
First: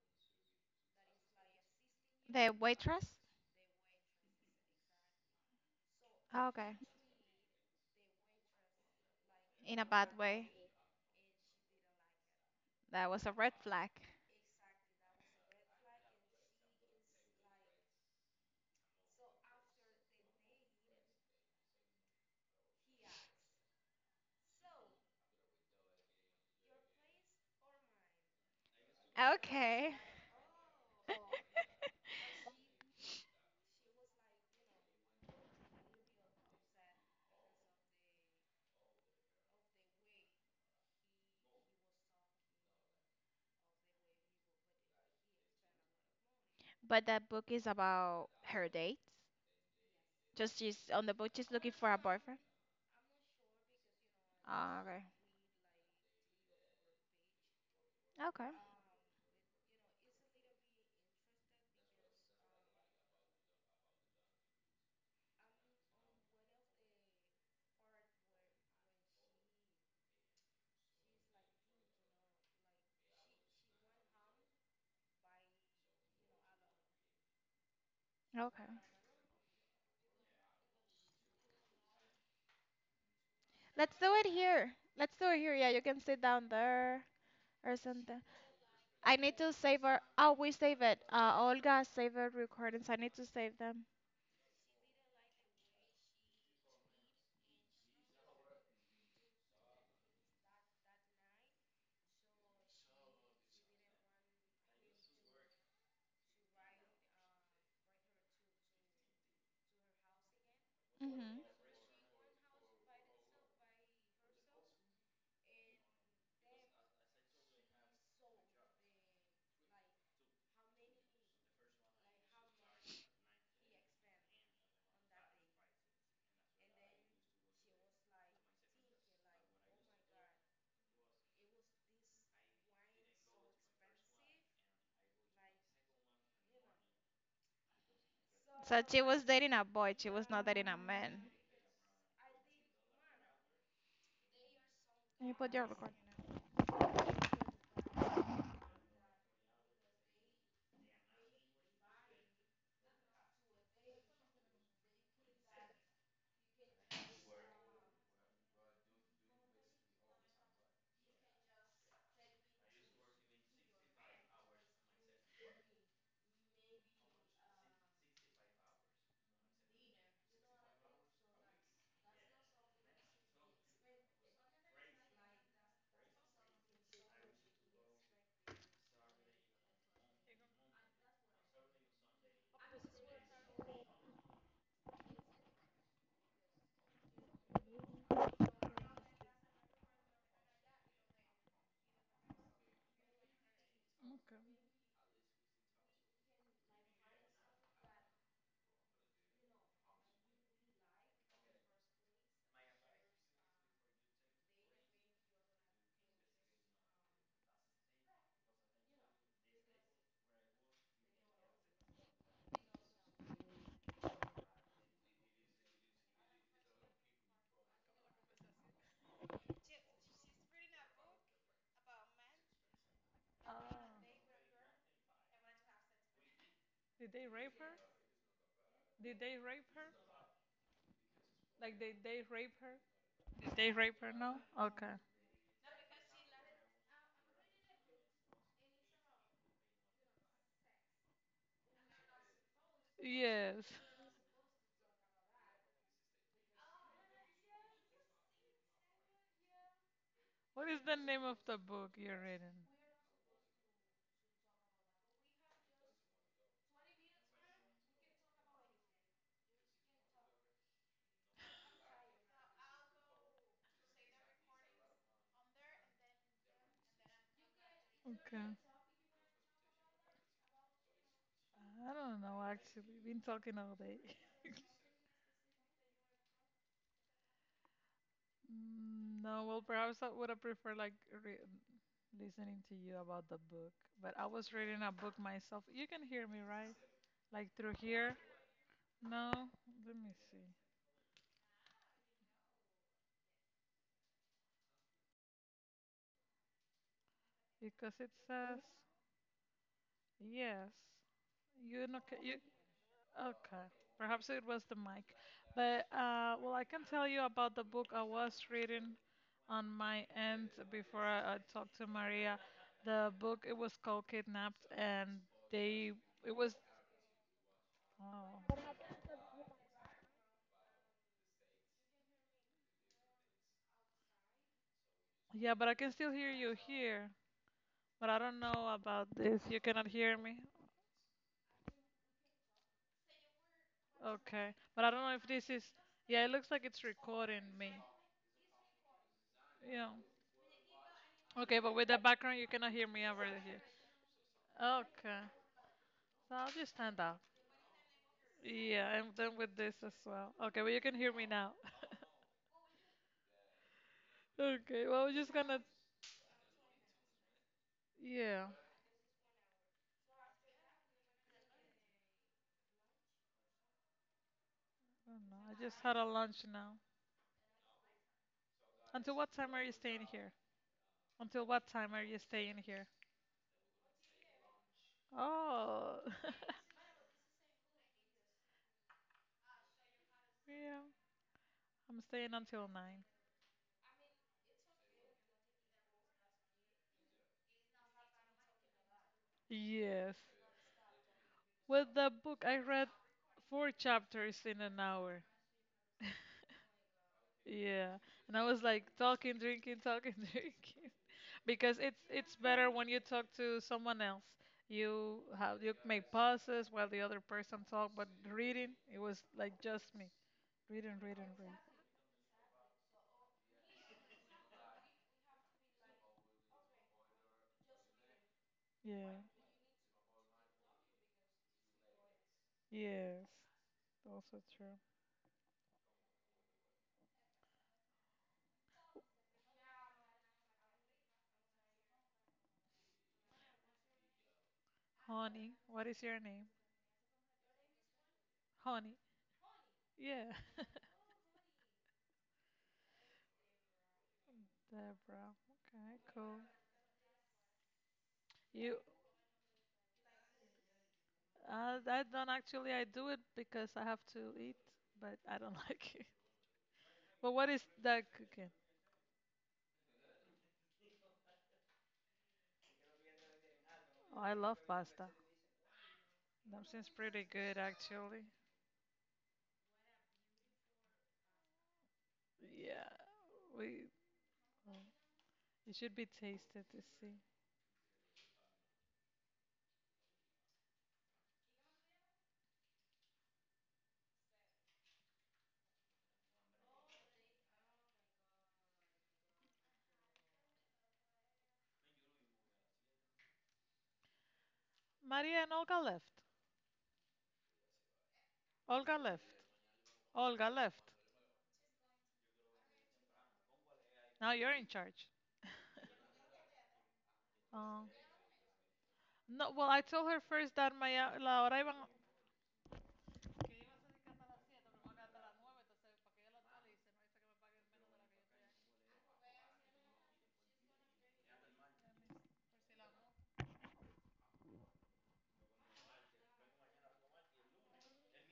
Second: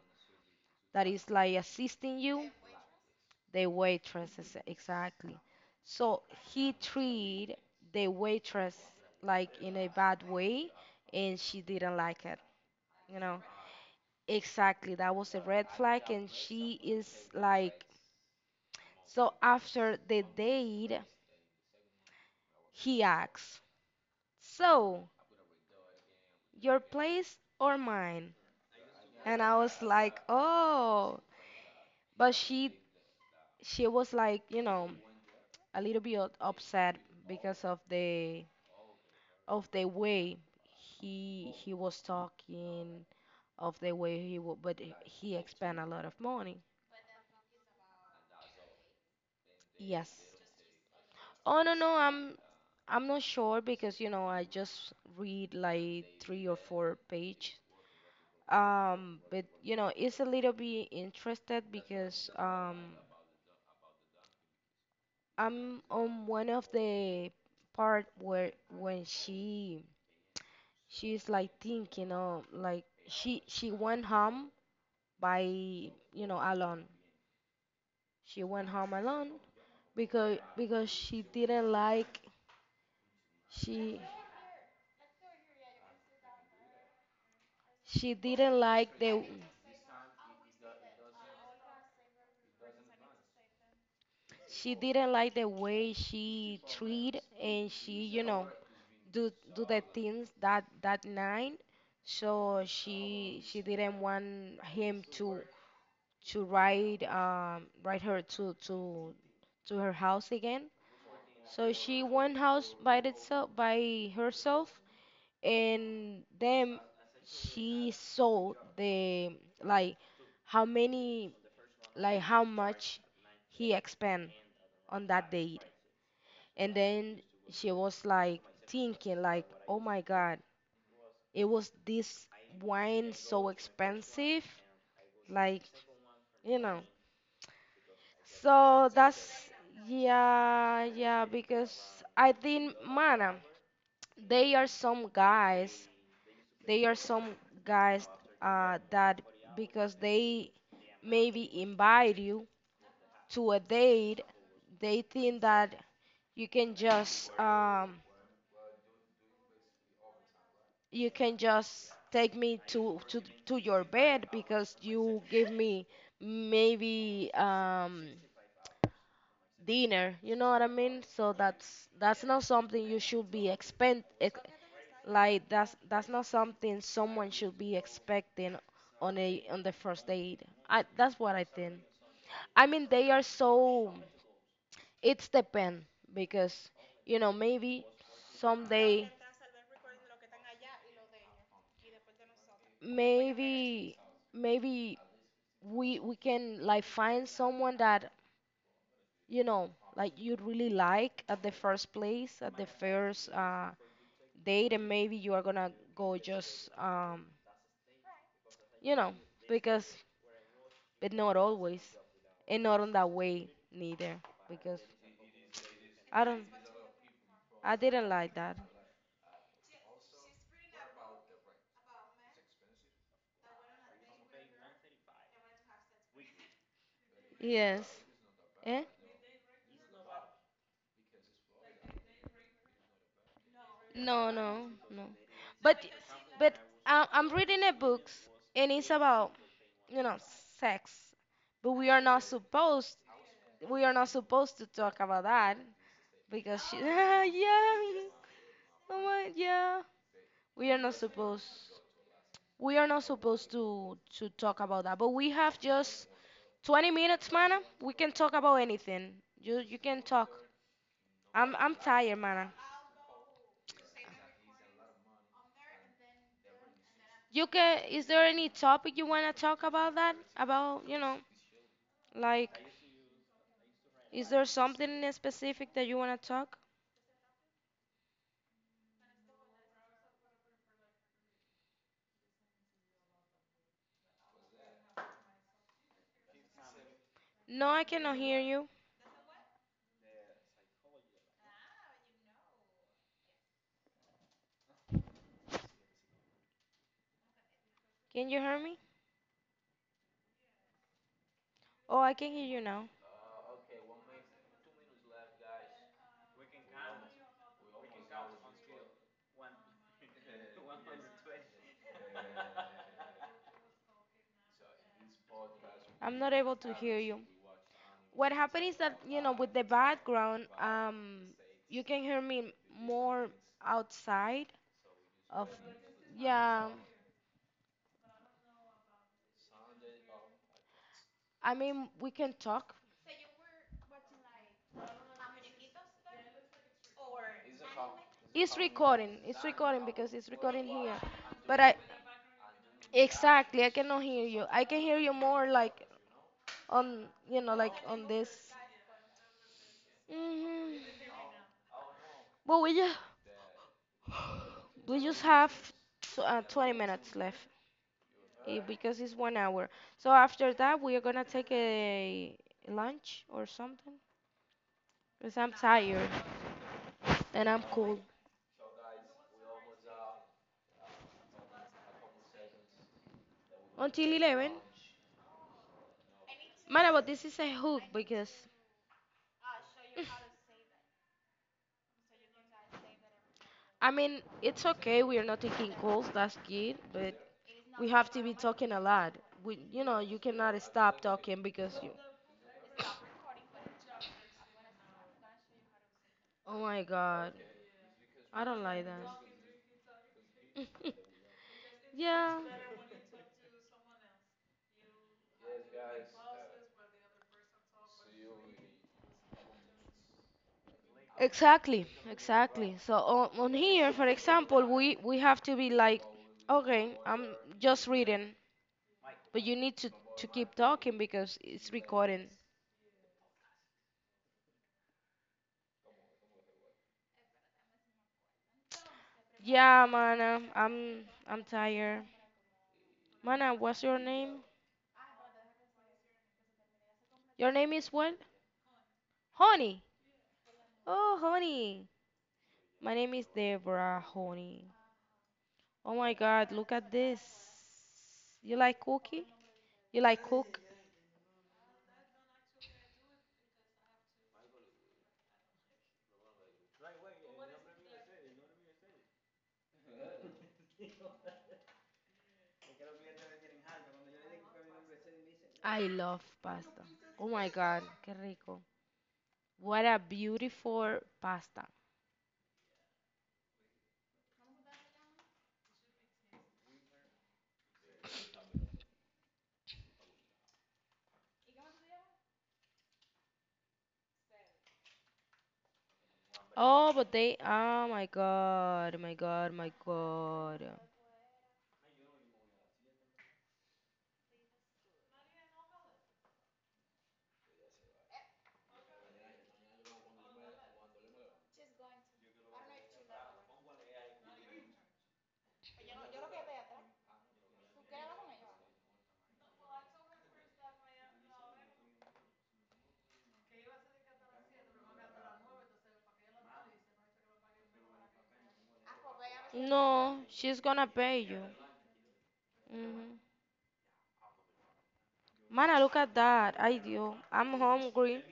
S2: that is like assisting you,
S1: The waitress?
S2: the waitresses exactly. So
S1: Oh,
S2: he
S1: okay.
S2: treat the waitress like in
S1: In a
S2: a
S1: bad
S2: bad
S1: way.
S2: way, and she didn't like it,
S1: That
S2: you
S1: was a
S2: know,
S1: red flag.
S2: exactly. That was a red flag, and she is like, so after the date, he asks, "So, your place or mine?" And I was
S1: Okay.
S2: like, "Oh." But she was like, you know, a little bit upset because of the way he was talking, of the way he would, but he spent a lot of money.
S1: But that book is about her dates.
S2: Yes.
S1: Just she's on the book, she's
S2: Oh,
S1: looking
S2: no,
S1: for
S2: no,
S1: a
S2: I'm
S1: boyfriend.
S2: I'm not sure because, you know, I
S1: Ah,
S2: just
S1: okay.
S2: read like three or four page.
S1: Okay.
S2: But, you know, it's a little bit interested because, I'm on one of the part where, when she's like thinking of like, she went home by, you know, alone. She went
S1: Okay.
S2: home alone because she didn't like,
S1: Let's
S2: she
S1: do it here. Let's do it here. Yeah, you can sit down there or
S2: she
S1: something.
S2: didn't like
S1: I
S2: the
S1: need to save our. Oh, we save it. Olga saved her recordings. I need to save them.
S2: she didn't like the way she treated, and she, you know, do the things that, that night. So she didn't want him to, ride, ride her to her house again.
S1: hmm
S2: So she went house by herself. And then she saw the, like, how many like how much he expend on that date. And then she was like thinking like, "Oh my God, it was this wine so expensive." Like, you know.
S1: So
S2: So
S1: she was
S2: that's,
S1: dating a boy. She was not dating a
S2: yeah, yeah.
S1: man.
S2: Because I think, man, they are some
S1: You put your
S2: guys,
S1: record?
S2: they are some guys that because they maybe invite you to a date, they think that you can just, you can just take me to your bed because you give me maybe, dinner, you know what I mean. So that's, not something you should be like that's not something someone should be expecting on a on the first date. I That's what I think. I mean, they are, it's depend. Because, you know, maybe someday, maybe, maybe we can like find someone that, you know, like you really like at the first date. And maybe you are gonna go just, you know. Because, but not always, and not on that way neither, because I don't I didn't like that.
S1: Did they rape her?
S2: Yes. eh
S1: Did they rape her? Like did they rape her? Is they Raper, her
S2: no,
S1: now?
S2: no,
S1: Okay.
S2: no, but but I'm reading a books, and it's about, you know, sex. But
S1: Yes.
S2: we are not supposed to talk about that, because she yeah. Oh my, yeah.
S1: What
S2: We are
S1: is
S2: not
S1: the name of
S2: supposed
S1: the book you're reading?
S2: we are not supposed to, talk about that. But we have just 20 minutes, Mana. We can talk about anything. You can talk. I'm tired, Mana. You can is there any
S1: Okay.
S2: topic you want to talk about that? About,
S1: I don't know,
S2: like,
S1: actually. We've been talking all day.
S2: is there something in specific that you want to talk?
S1: No, well, perhaps I would have preferred like re- listening to you about the book. But I was reading a book myself. You can hear me, right? Like
S2: No,
S1: through
S2: I
S1: here?
S2: cannot hear you.
S1: No? Let me see. Because it
S2: Can you hear
S1: says,
S2: me?
S1: yes. You know,
S2: Oh, I can
S1: you,
S2: hear you now.
S1: Okay, perhaps it was the mic. But well, I can tell you about the book I was reading on my end before I talked to Maria. The book it was called Kidnapped, and they
S2: I'm not
S1: it was
S2: able to hear you. What happened
S1: oh
S2: is that, you know, with the background, you can hear me more outside of,
S1: yeah, but I can still hear you
S2: yeah,
S1: here. But I don't know about this. You cannot hear me.
S2: I mean, we can talk.
S1: Okay, but I don't know if this is yeah. It looks like it's recording me.
S2: It's recording. It's recording
S1: Yeah.
S2: because it's recording here.
S1: Okay,
S2: But
S1: but with the background, you cannot hear me over here.
S2: exactly, I cannot hear you. I can hear you
S1: Okay,
S2: more like
S1: so I'll just stand
S2: on,
S1: up.
S2: like on this.
S1: Yeah, I'm done with this as well. Okay, but
S2: hmm
S1: you can hear me now.
S2: But
S1: Okay,
S2: we
S1: well, we're
S2: just
S1: just
S2: have
S1: gonna.
S2: 20 minutes left.
S1: Yeah, I
S2: Because it's one hour. So after that, we are gonna take a lunch or something,
S1: don't
S2: because
S1: know.
S2: I'm
S1: I just had a
S2: tired
S1: lunch now.
S2: and I'm cold.
S1: Until what time are you staying here? Until what time are you staying here?
S2: Until 11.
S1: Oh,
S2: Man, but this is a hook because,
S1: yeah, I'm staying until 9.
S2: I mean, it's okay, we are not taking calls, that's good, but we have to be talking a lot. We, you know,
S1: Yes.
S2: you cannot stop talking because you,
S1: With the book, I read four chapters in an hour.
S2: oh my God,
S1: Yeah, and
S2: I
S1: I
S2: don't
S1: was
S2: like
S1: like
S2: that.
S1: talking, drinking, talking, drinking. Because it's
S2: Yeah,
S1: better when you talk to someone else. You make pauses while the other person talk, but reading it was like just me reading.
S2: exactly, exactly. So on here, for example, we have to be like, okay, I'm just reading.
S1: Yeah,
S2: But you need to keep talking because it's recording.
S1: yes, also true.
S2: Yeah, Mana, I'm tired. Mana, what's your name?
S1: Honey, what is your name?
S2: Your name is what?
S1: Honey.
S2: Honey.
S1: Yeah,
S2: Oh, Honey. My name is Deborah Honey.
S1: Deborah.
S2: Oh
S1: Okay,
S2: my
S1: cool.
S2: God, look at this. You
S1: You,
S2: like cookie? You like cook?
S1: I don't actually. I do it because I have to eat, but I don't like it. But what is that cooking? Oh, I love pasta.
S2: I love
S1: That
S2: pasta.
S1: seems pretty
S2: Oh my
S1: good,
S2: God, qué
S1: actually.
S2: rico. What a beautiful pasta.
S1: Yeah, we Oh, it should be tasted to see.
S2: Oh, but they, oh my God, my God, my God.
S1: Maria and Olga left. Olga left. Olga left. Now you're in charge. Oh. No, well, I told her first that Maya, la hora
S2: No, she's gonna pay you. Mhm. Mana, look at that. I do. I'm hungry.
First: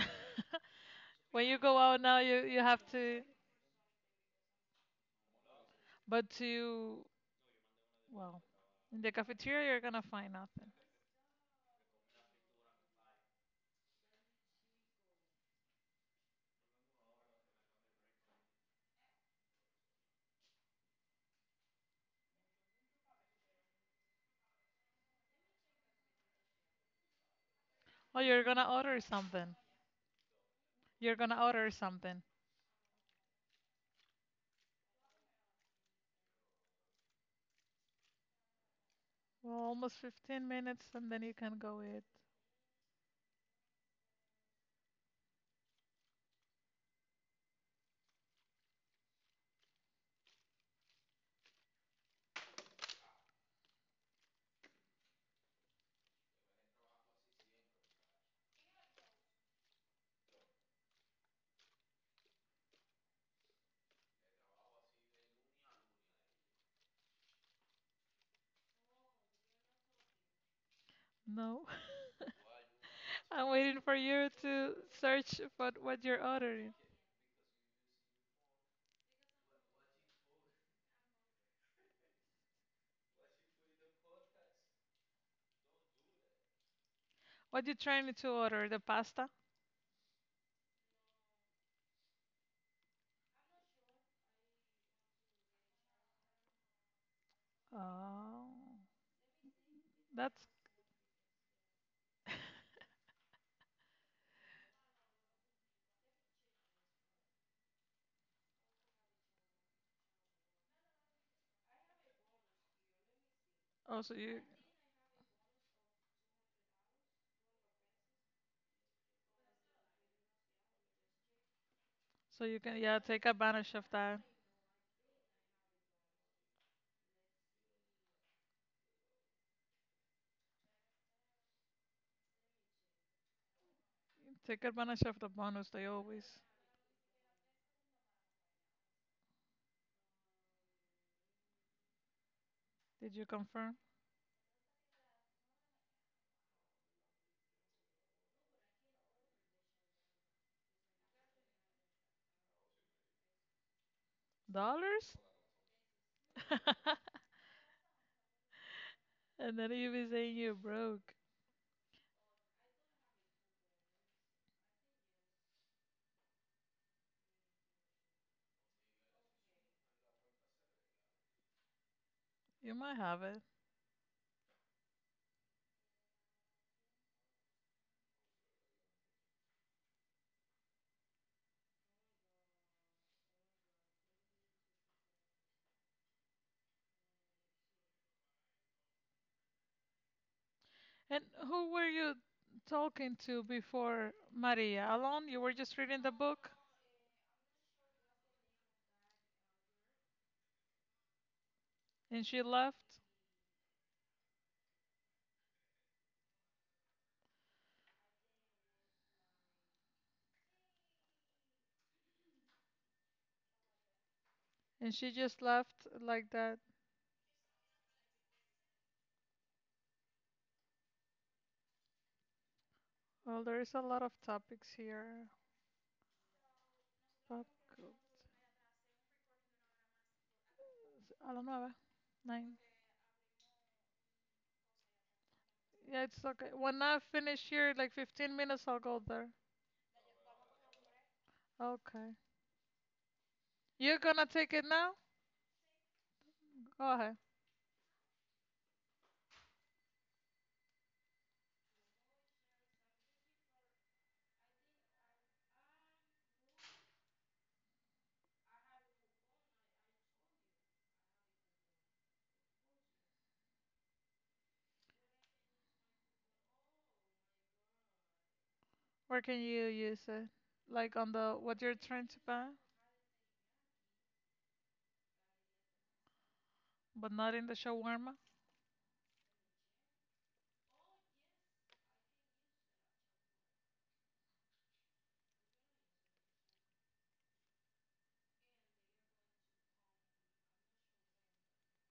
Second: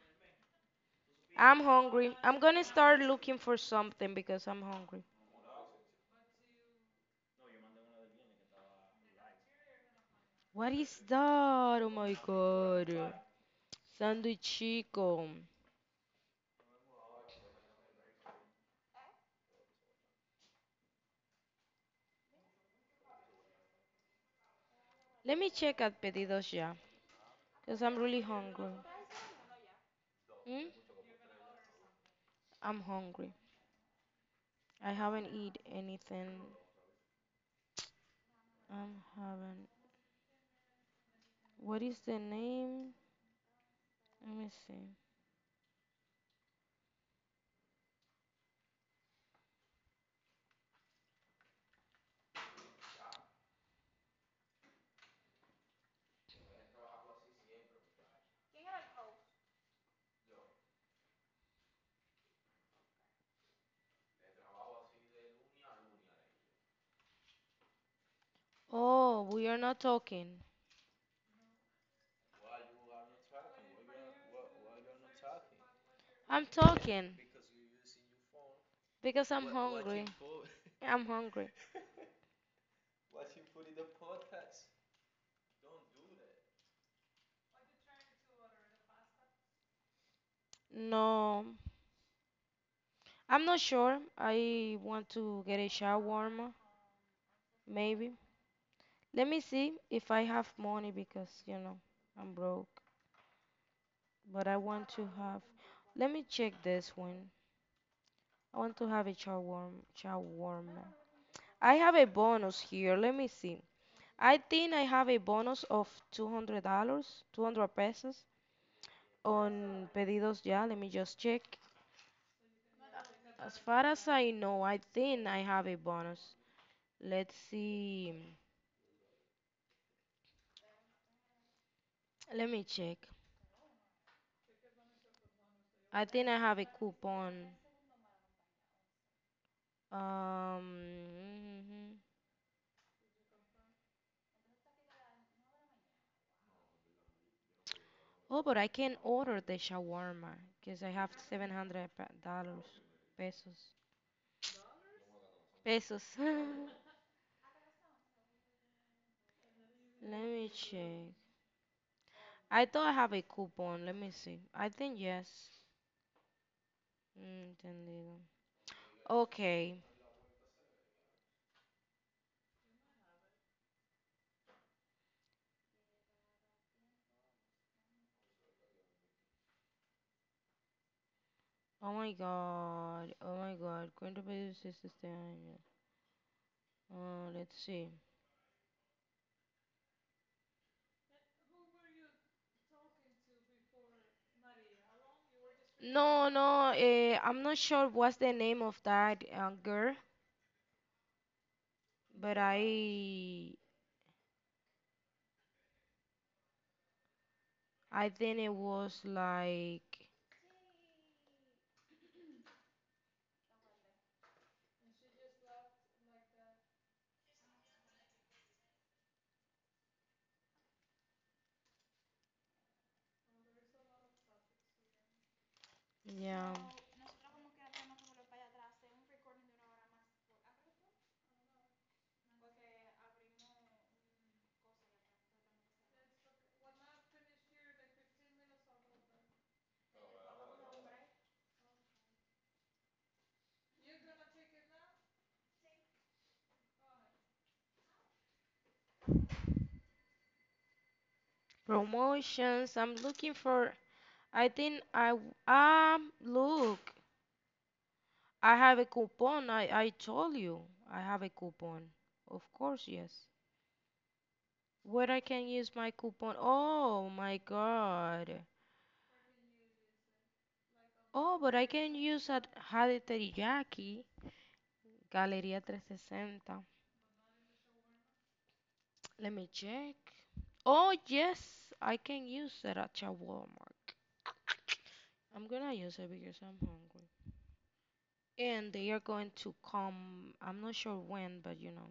S1: iban- when you
S2: I'm
S1: go out
S2: hungry.
S1: now, you,
S2: I'm
S1: you
S2: gonna
S1: have
S2: start
S1: to,
S2: looking for something because I'm hungry.
S1: but to, well, in the cafeteria, you're gonna find nothing.
S2: What is that? Oh my God. Sandwich chico. Let me check at Pedidos Ya because I'm
S1: Oh,
S2: really
S1: you're gonna
S2: hungry.
S1: order something.
S2: Hmm?
S1: You're gonna order something.
S2: I'm hungry. I haven't eat anything. I'm
S1: Well,
S2: having.
S1: almost 15 minutes, and then you can go
S2: What is
S1: eat.
S2: the name? Let me see. Oh, we are not talking.
S1: No, I'm waiting for you to search for what you're
S2: I'm
S1: ordering.
S2: talking because I'm hungry. I'm hungry.
S1: What you trying to order? The pasta?
S2: No, I'm not sure. I want to get a shawarma, maybe.
S1: Oh,
S2: Let me see if I
S1: that's
S2: have money because, you know, I'm broke. But I want to have. Let me check this one. I want to have a shawarma. Shawarma. I have a bonus here. Let me see.
S1: oh,
S2: I think I have a bonus of $200, 200 pesos on Pedidos Ya. Let me just check.
S1: so you can yeah take
S2: As
S1: advantage of
S2: far as
S1: that.
S2: I know, I think I have a bonus. Let's see. Let me check.
S1: Take advantage of the bonus they
S2: I think I
S1: always.
S2: have a coupon. Um,
S1: Did you confirm
S2: oh, but I can order the shawarma because I have seven hundred dollars pesos.
S1: dollars?
S2: Pesos. Let
S1: And then you be saying
S2: me
S1: you're broke.
S2: check. I thought I have a coupon. Let me see. I think yes. Mm, Entendido. Okay.
S1: You might have it.
S2: Oh my God. Oh my God. Cuento pedidos este año. Let's see.
S1: And who were you talking to before Maria? Alone? You were just reading the
S2: No,
S1: book,
S2: no, I'm not sure what's the name of that girl,
S1: and
S2: but
S1: she left,
S2: I think it was like,
S1: and she just left like that. Well, there is a lot of topics here.
S2: yeah,
S1: Fuck. I don't know. Nine. Yeah, it's okay. When I finish here, like 15 minutes, I'll go there. Okay. You're gonna take it now? Go ahead.
S2: promotions. I'm looking for. I think look. I have a coupon. I told you I have a coupon. Of course, yes. Where I can use my coupon? Oh my God.
S1: Where can you use it? Like on the
S2: Oh, but
S1: what
S2: I
S1: you're
S2: can
S1: trying to
S2: use
S1: buy,
S2: at Jade Teriyaki Galeria 360.
S1: but not in the shawarma?
S2: Let me check. Oh, yes, I can use that at a Walmart. I'm gonna use it because I'm hungry. And they are going to come, I'm not sure when, but you know,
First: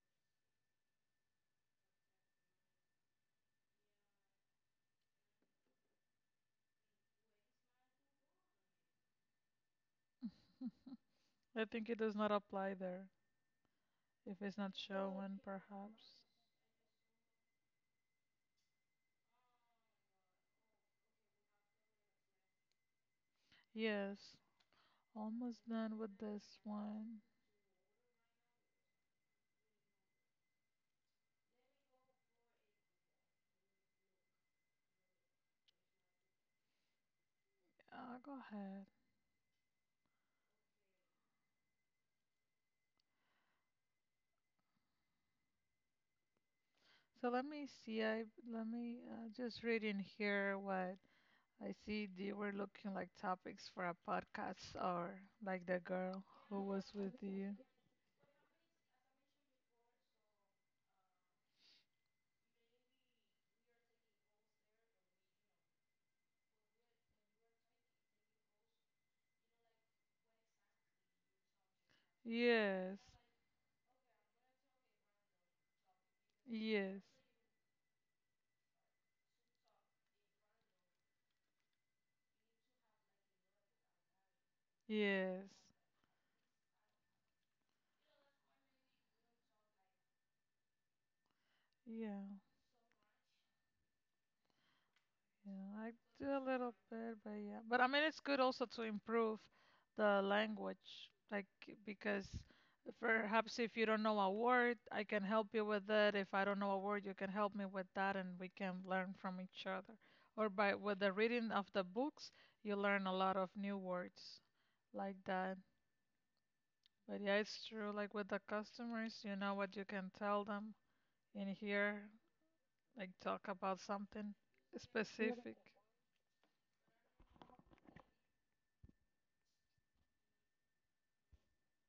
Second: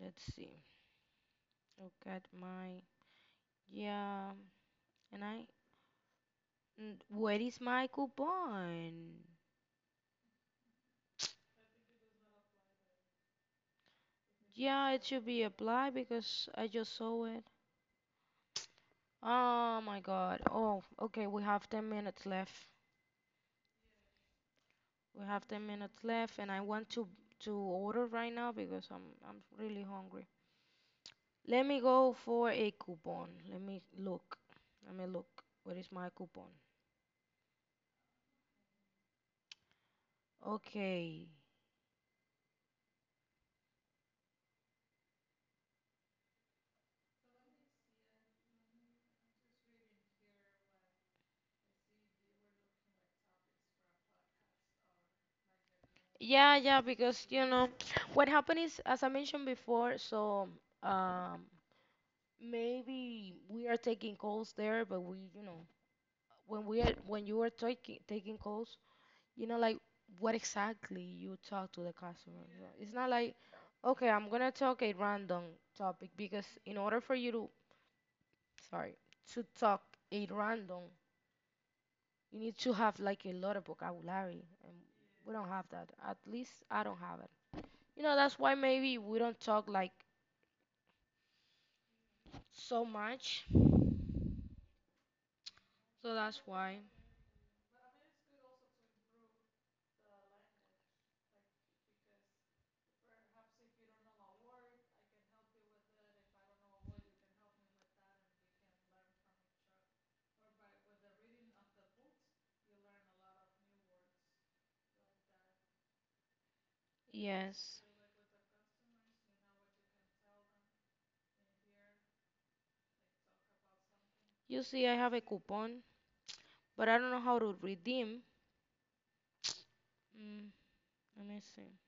S2: let's see. Look at my, yeah, and I. Where is my coupon?
S1: I think it does not apply there. If it's not
S2: Yeah, it should
S1: showing,
S2: be applied
S1: perhaps.
S2: because I just saw it. Oh my God. Oh, okay, we have 10 minutes left.
S1: Yes.
S2: We have 10
S1: Almost done
S2: minutes
S1: with
S2: left, and
S1: this
S2: I want to
S1: one.
S2: to order right now because I'm really hungry. Let me go for a coupon. Let me look. Let me look. Where is my coupon?
S1: Go ahead.
S2: Okay.
S1: So let me see. I let me just read in here what I see they were looking like topics for a podcast or like the girl
S2: Yeah,
S1: who
S2: yeah.
S1: was with
S2: Because, you
S1: you.
S2: know, what happened is, as I mentioned before, so um maybe we are taking calls there, but we, you know, when we are when you are taking calls, you know, like what exactly you talk to the customer. You know? It's
S1: Yes,
S2: not like, okay, I'm gonna talk a random topic. Because in order
S1: yes,
S2: for you to, sorry, to talk a random you need to have like a lot of vocabulary, and we
S1: yes.
S2: don't have that. At least I don't have it. You know, that's why maybe we don't talk like
S1: Yeah,
S2: so much.
S1: yeah. I
S2: So
S1: do
S2: that's
S1: a little
S2: why.
S1: bit, but yeah. But I mean, it's good also to improve the language, like because perhaps if you don't know a word, I can help you with it. If I don't know a word, you can help me with that, and we can learn from each other. Or by with the reading of the books, you learn a lot of new words. Like that. But yeah, it's
S2: Yes.
S1: true. Like with the customers, you know what you can tell them in here, like talk about something
S2: You see, I have a
S1: specific.
S2: coupon, but I don't know how to redeem. Mm, let me see.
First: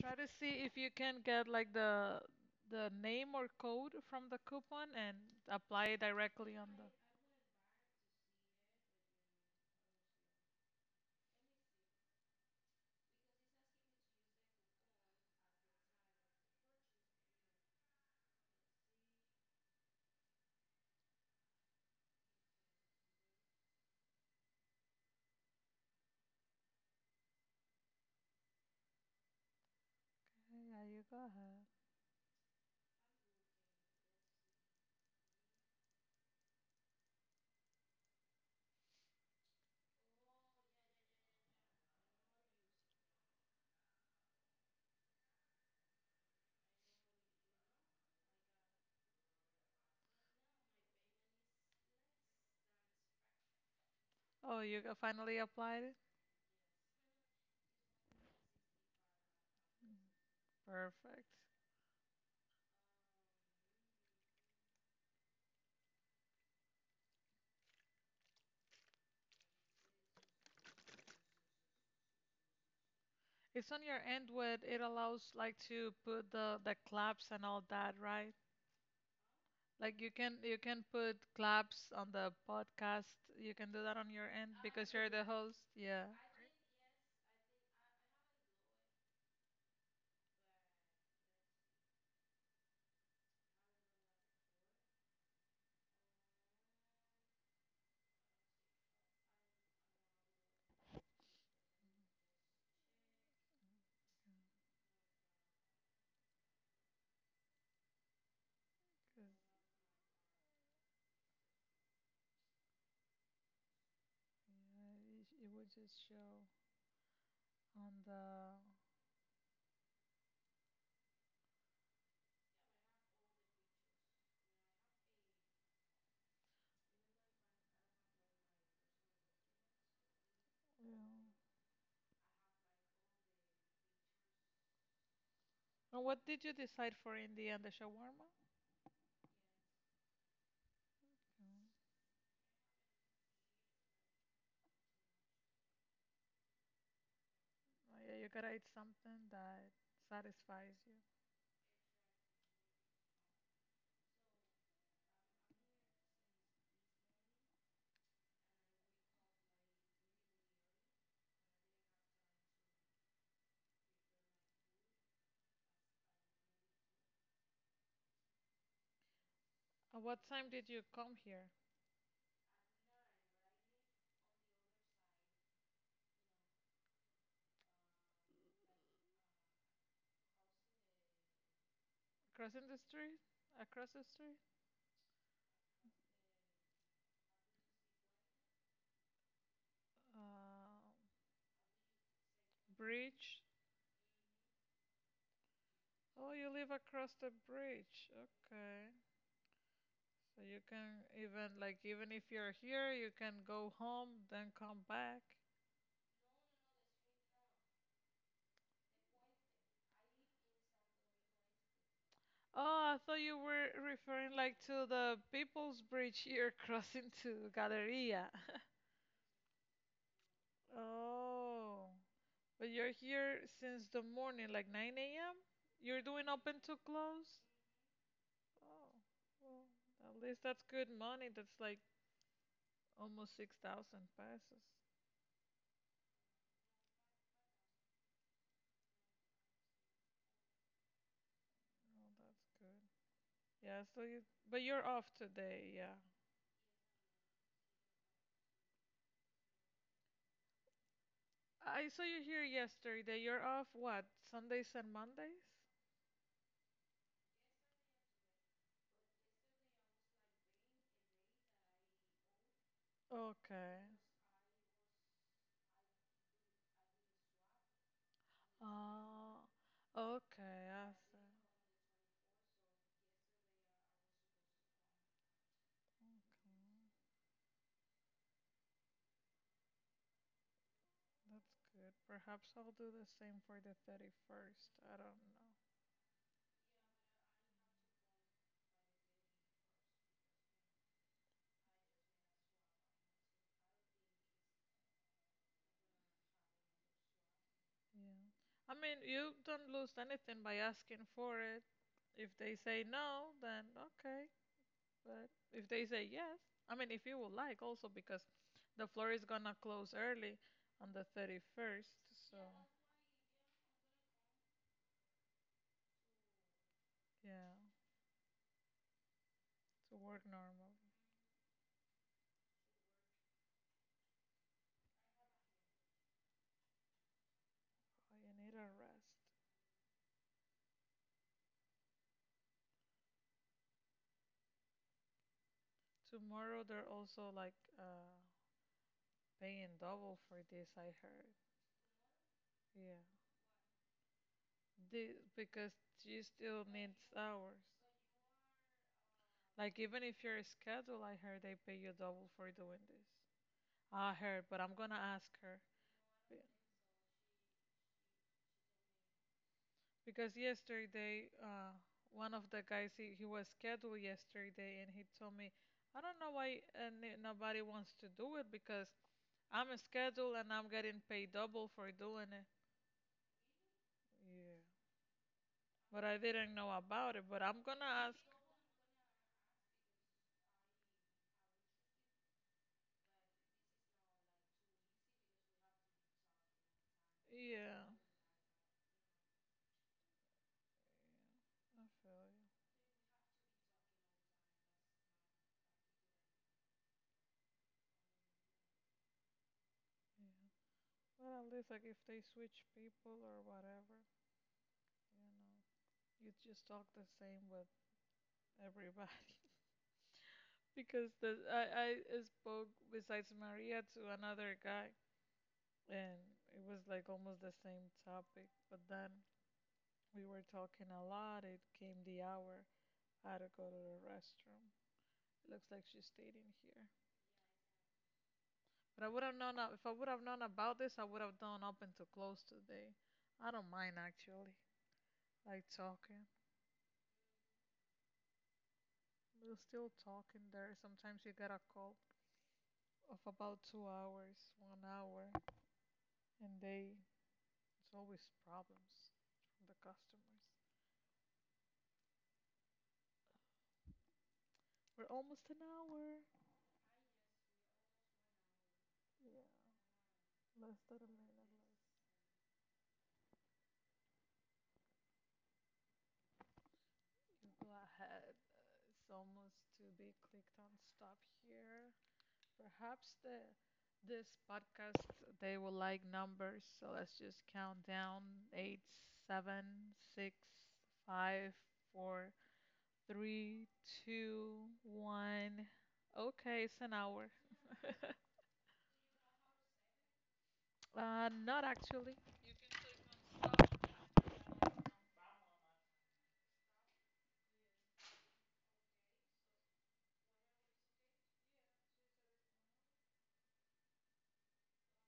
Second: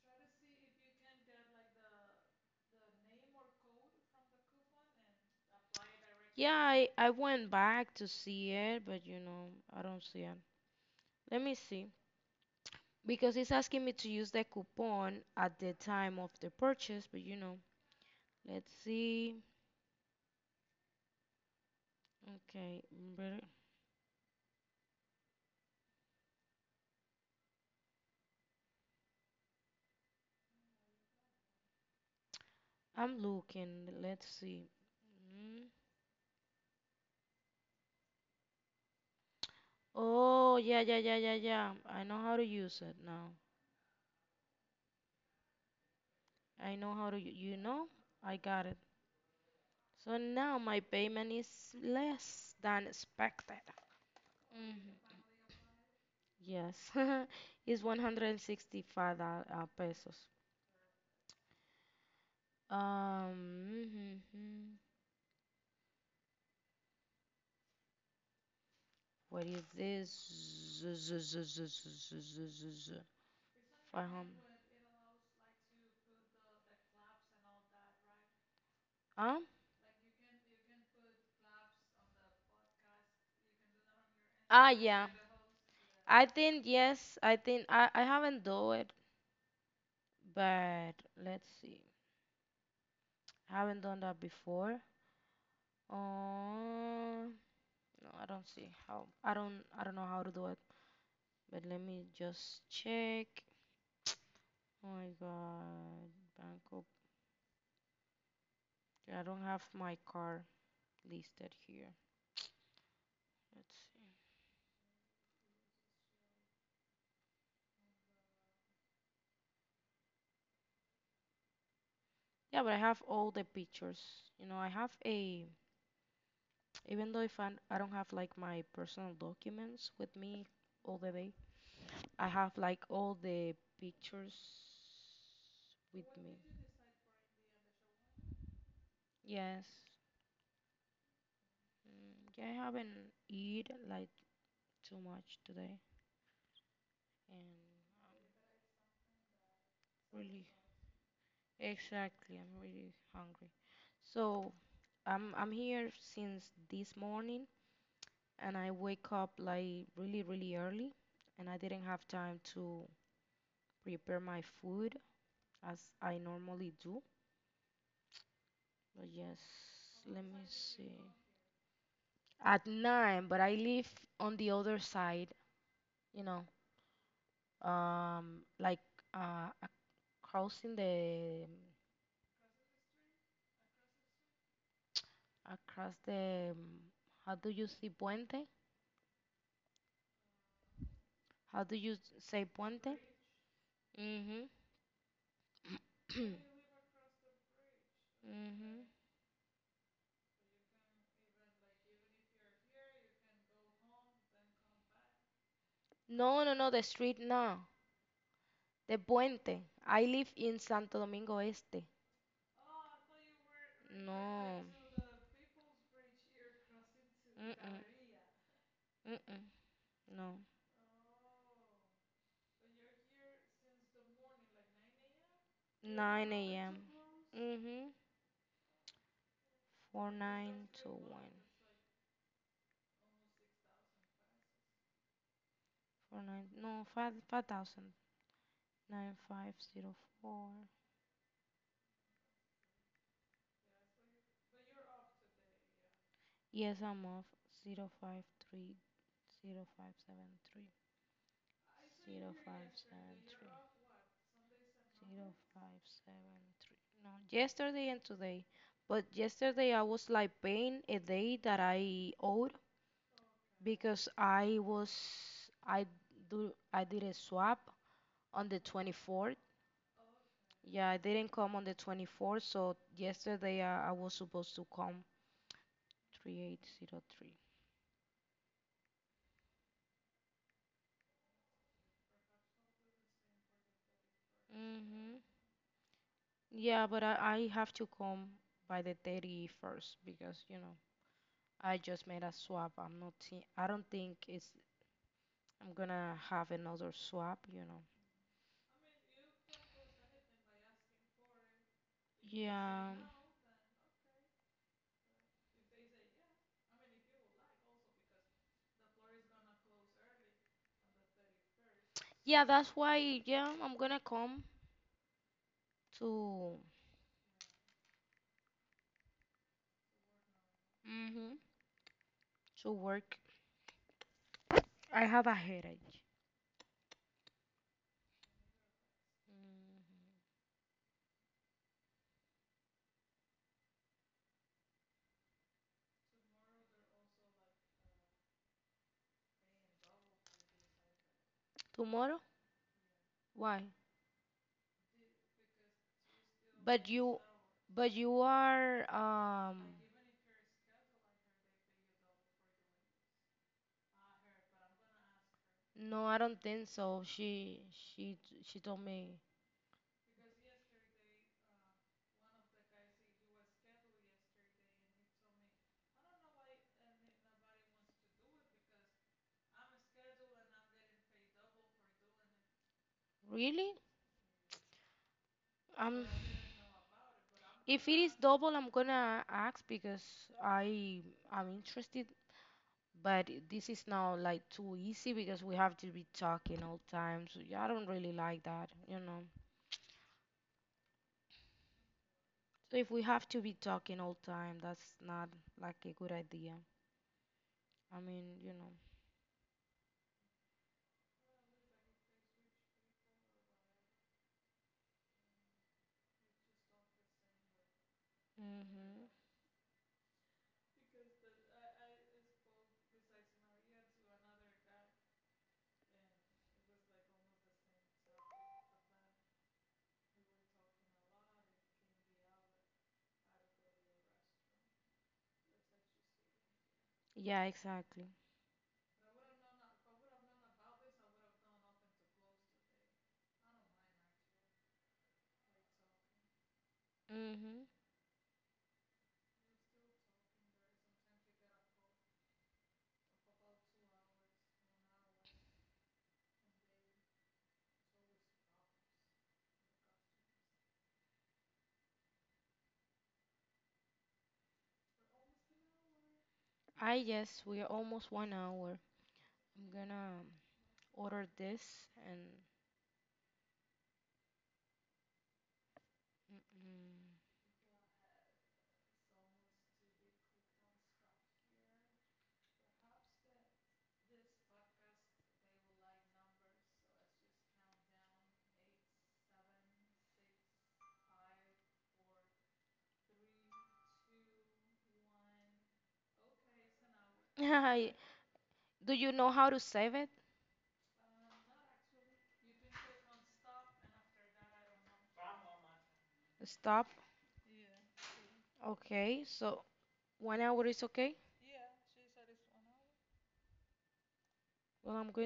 S1: Try to see if you can get like the name or code from the coupon and apply it
S2: Yeah,
S1: directly on the.
S2: I went back to see it, but you know, I don't see it. Let me see. Because it's asking me to use the coupon at the time of the purchase, but you know, let's see. Okay, better
S1: Yeah, you go ahead.
S2: I'm looking. Let's see. Mm. Oh, yeah, yeah, yeah, yeah, yeah. I know how to use it now. I know how to, you know, I got it. So now my payment is less than expected.
S1: Oh, you
S2: hmm
S1: finally applied it?
S2: Yes, it's 165 pesos.
S1: Perfect.
S2: Mhm. What is this?
S1: It's on your end
S2: 500.
S1: with it allows like to put the claps and all that, right?
S2: Huh?
S1: Like you can put claps on the podcast. You can do that on your end
S2: Ah,
S1: because
S2: yeah.
S1: you're the host. Yeah.
S2: I think yes. I think I haven't do it. But let's see. Haven't done that before. Um, no, I don't see how. I don't. I don't know how to do it. But let me just check. Oh my God, Bangkok. I
S1: Good.
S2: don't have my car listed here. Let's see.
S1: Yeah, it would just show on the.
S2: Yeah, but I have all the pictures. You know, I have a. Even though if I don't have like my personal documents with me
S1: Yeah.
S2: all the day, I have like all the pictures
S1: And
S2: with
S1: what
S2: me.
S1: did you decide for in the end, the shawarma?
S2: Yes.
S1: Mm.
S2: Yeah, I haven't eaten like too much today, and
S1: Oh, yeah, you gotta eat something that
S2: really,
S1: satisfies you.
S2: exactly, I'm really hungry. So I'm here since this morning, and I wake up like really really early, and I didn't have time to prepare my food as I normally do. But yes,
S1: At what
S2: let me
S1: time did you
S2: see.
S1: come here?
S2: At nine, but I live on the other side, you know, like, uh, crossing the,
S1: Crossing the street? Across the street?
S2: across the, how do you say puente?
S1: Uh,
S2: How do you say puente?
S1: bridge?
S2: Mhm.
S1: Oh, you live across the bridge.
S2: Mhm.
S1: Okay. So you can even like even if you're here, you can go home, then come back.
S2: No, no, no, the street no. The puente. I live in Santo Domingo Este.
S1: Oh, I thought you were referring like
S2: No.
S1: to the People's Bridge here crossing to
S2: Mm-mm.
S1: Galleria.
S2: Mm-mm. No.
S1: Oh, but you're here since the morning, like 9 a.m.? You're doing
S2: 9
S1: open to
S2: a.m.
S1: close?
S2: Mm-hmm.
S1: Oh, well,
S2: Four
S1: at least that's
S2: nine
S1: good
S2: two
S1: money.
S2: one.
S1: That's like almost 6,000 pesos.
S2: 4 9. No, 5 5,000. 9504.
S1: Oh, that's good. Yeah, so you, but you're off today, yeah.
S2: Yes, I'm off. 0530573.
S1: I saw you
S2: zero
S1: here
S2: five
S1: yesterday.
S2: seven
S1: You're
S2: three
S1: off what? Sundays and
S2: zero
S1: Mondays?
S2: five seven three. No, yesterday and today. But yesterday I was like paying a day that I owed
S1: Okay.
S2: because I was I do I did a swap on the 24th.
S1: Oh, okay.
S2: Yeah,
S1: I
S2: I
S1: see.
S2: didn't come on the 24th, so yesterday I was supposed to come.
S1: Okay.
S2: 3803.
S1: That's good. Perhaps I'll do the same for the 31st. I don't
S2: Mm-hmm.
S1: know.
S2: Yeah, but I have to come by the 31st because, you know, I just made a swap. I'm not. I don't think it's. I'm gonna have another swap. You know.
S1: Yeah. I mean, you don't lose anything by asking for it. If they say
S2: Yeah.
S1: no, then okay. But if they say yes, I mean, if you would like also because the floor is gonna close early on the 31st, so
S2: Yeah. That's why. Yeah. I'm gonna come to.
S1: yeah, to work normally.
S2: Mhm. To work. I have a headache.
S1: I need a rest.
S2: Mm.
S1: Tomorrow they're also like paying double for this, I heard.
S2: Tomorrow?
S1: Yeah.
S2: Why?
S1: The, because she still
S2: But
S1: needs
S2: you.
S1: hours.
S2: But you are.
S1: Like even if you're scheduled, I heard they pay you double for doing this. I heard, but I'm gonna ask her.
S2: No, I
S1: Be-
S2: don't think so. She. She. She told me.
S1: Because yesterday, one of the guys he was scheduled yesterday and he told me, I don't know why nobody wants to do it because I'm scheduled and I'm getting paid double for doing it.
S2: Really?
S1: Yeah. But
S2: Um.
S1: I didn't know about it. But I'm gonna
S2: If it is
S1: ask.
S2: double, I'm gonna ask because I. I'm interested. But this is now like too easy because we have to be talking all time. So yeah, I
S1: Yeah,
S2: don't really like that, you know.
S1: I feel you.
S2: So if we have to be talking all time, that's not like a good idea. I mean, you know.
S1: Yeah. Well, at least like if they switch people or whatever, you know, you just talk the same with
S2: Mhm.
S1: everybody. Because the I spoke besides Maria to another guy, and it was like almost the same topic. But then we were talking a lot. It came the hour. I had to go to the restroom. Looks like she stayed in here.
S2: Yeah, exactly.
S1: But I would have known if I would have known about this, I would have done up until close today. I don't mind actually, like talking.
S2: Mhm.
S1: We're still talking there. Sometimes you get a call of about 2 hours, 1 hour, and they it's always problems from the customers. We're almost an hour.
S2: I guess we are almost one hour.
S1: Yeah,
S2: I'm gonna
S1: less than a
S2: order
S1: minute
S2: this
S1: left.
S2: and.
S1: You go ahead. It's almost to be clicked on stop here. Perhaps the this podcast they will like numbers, so let's just count down eight, seven, six, five, four, three, two, one. Okay, it's an hour.
S2: Mm-mm. Do you know how to save it?
S1: Not actually. You can click on stop.
S2: Stop. Okay, so one hour is okay. Well, I'm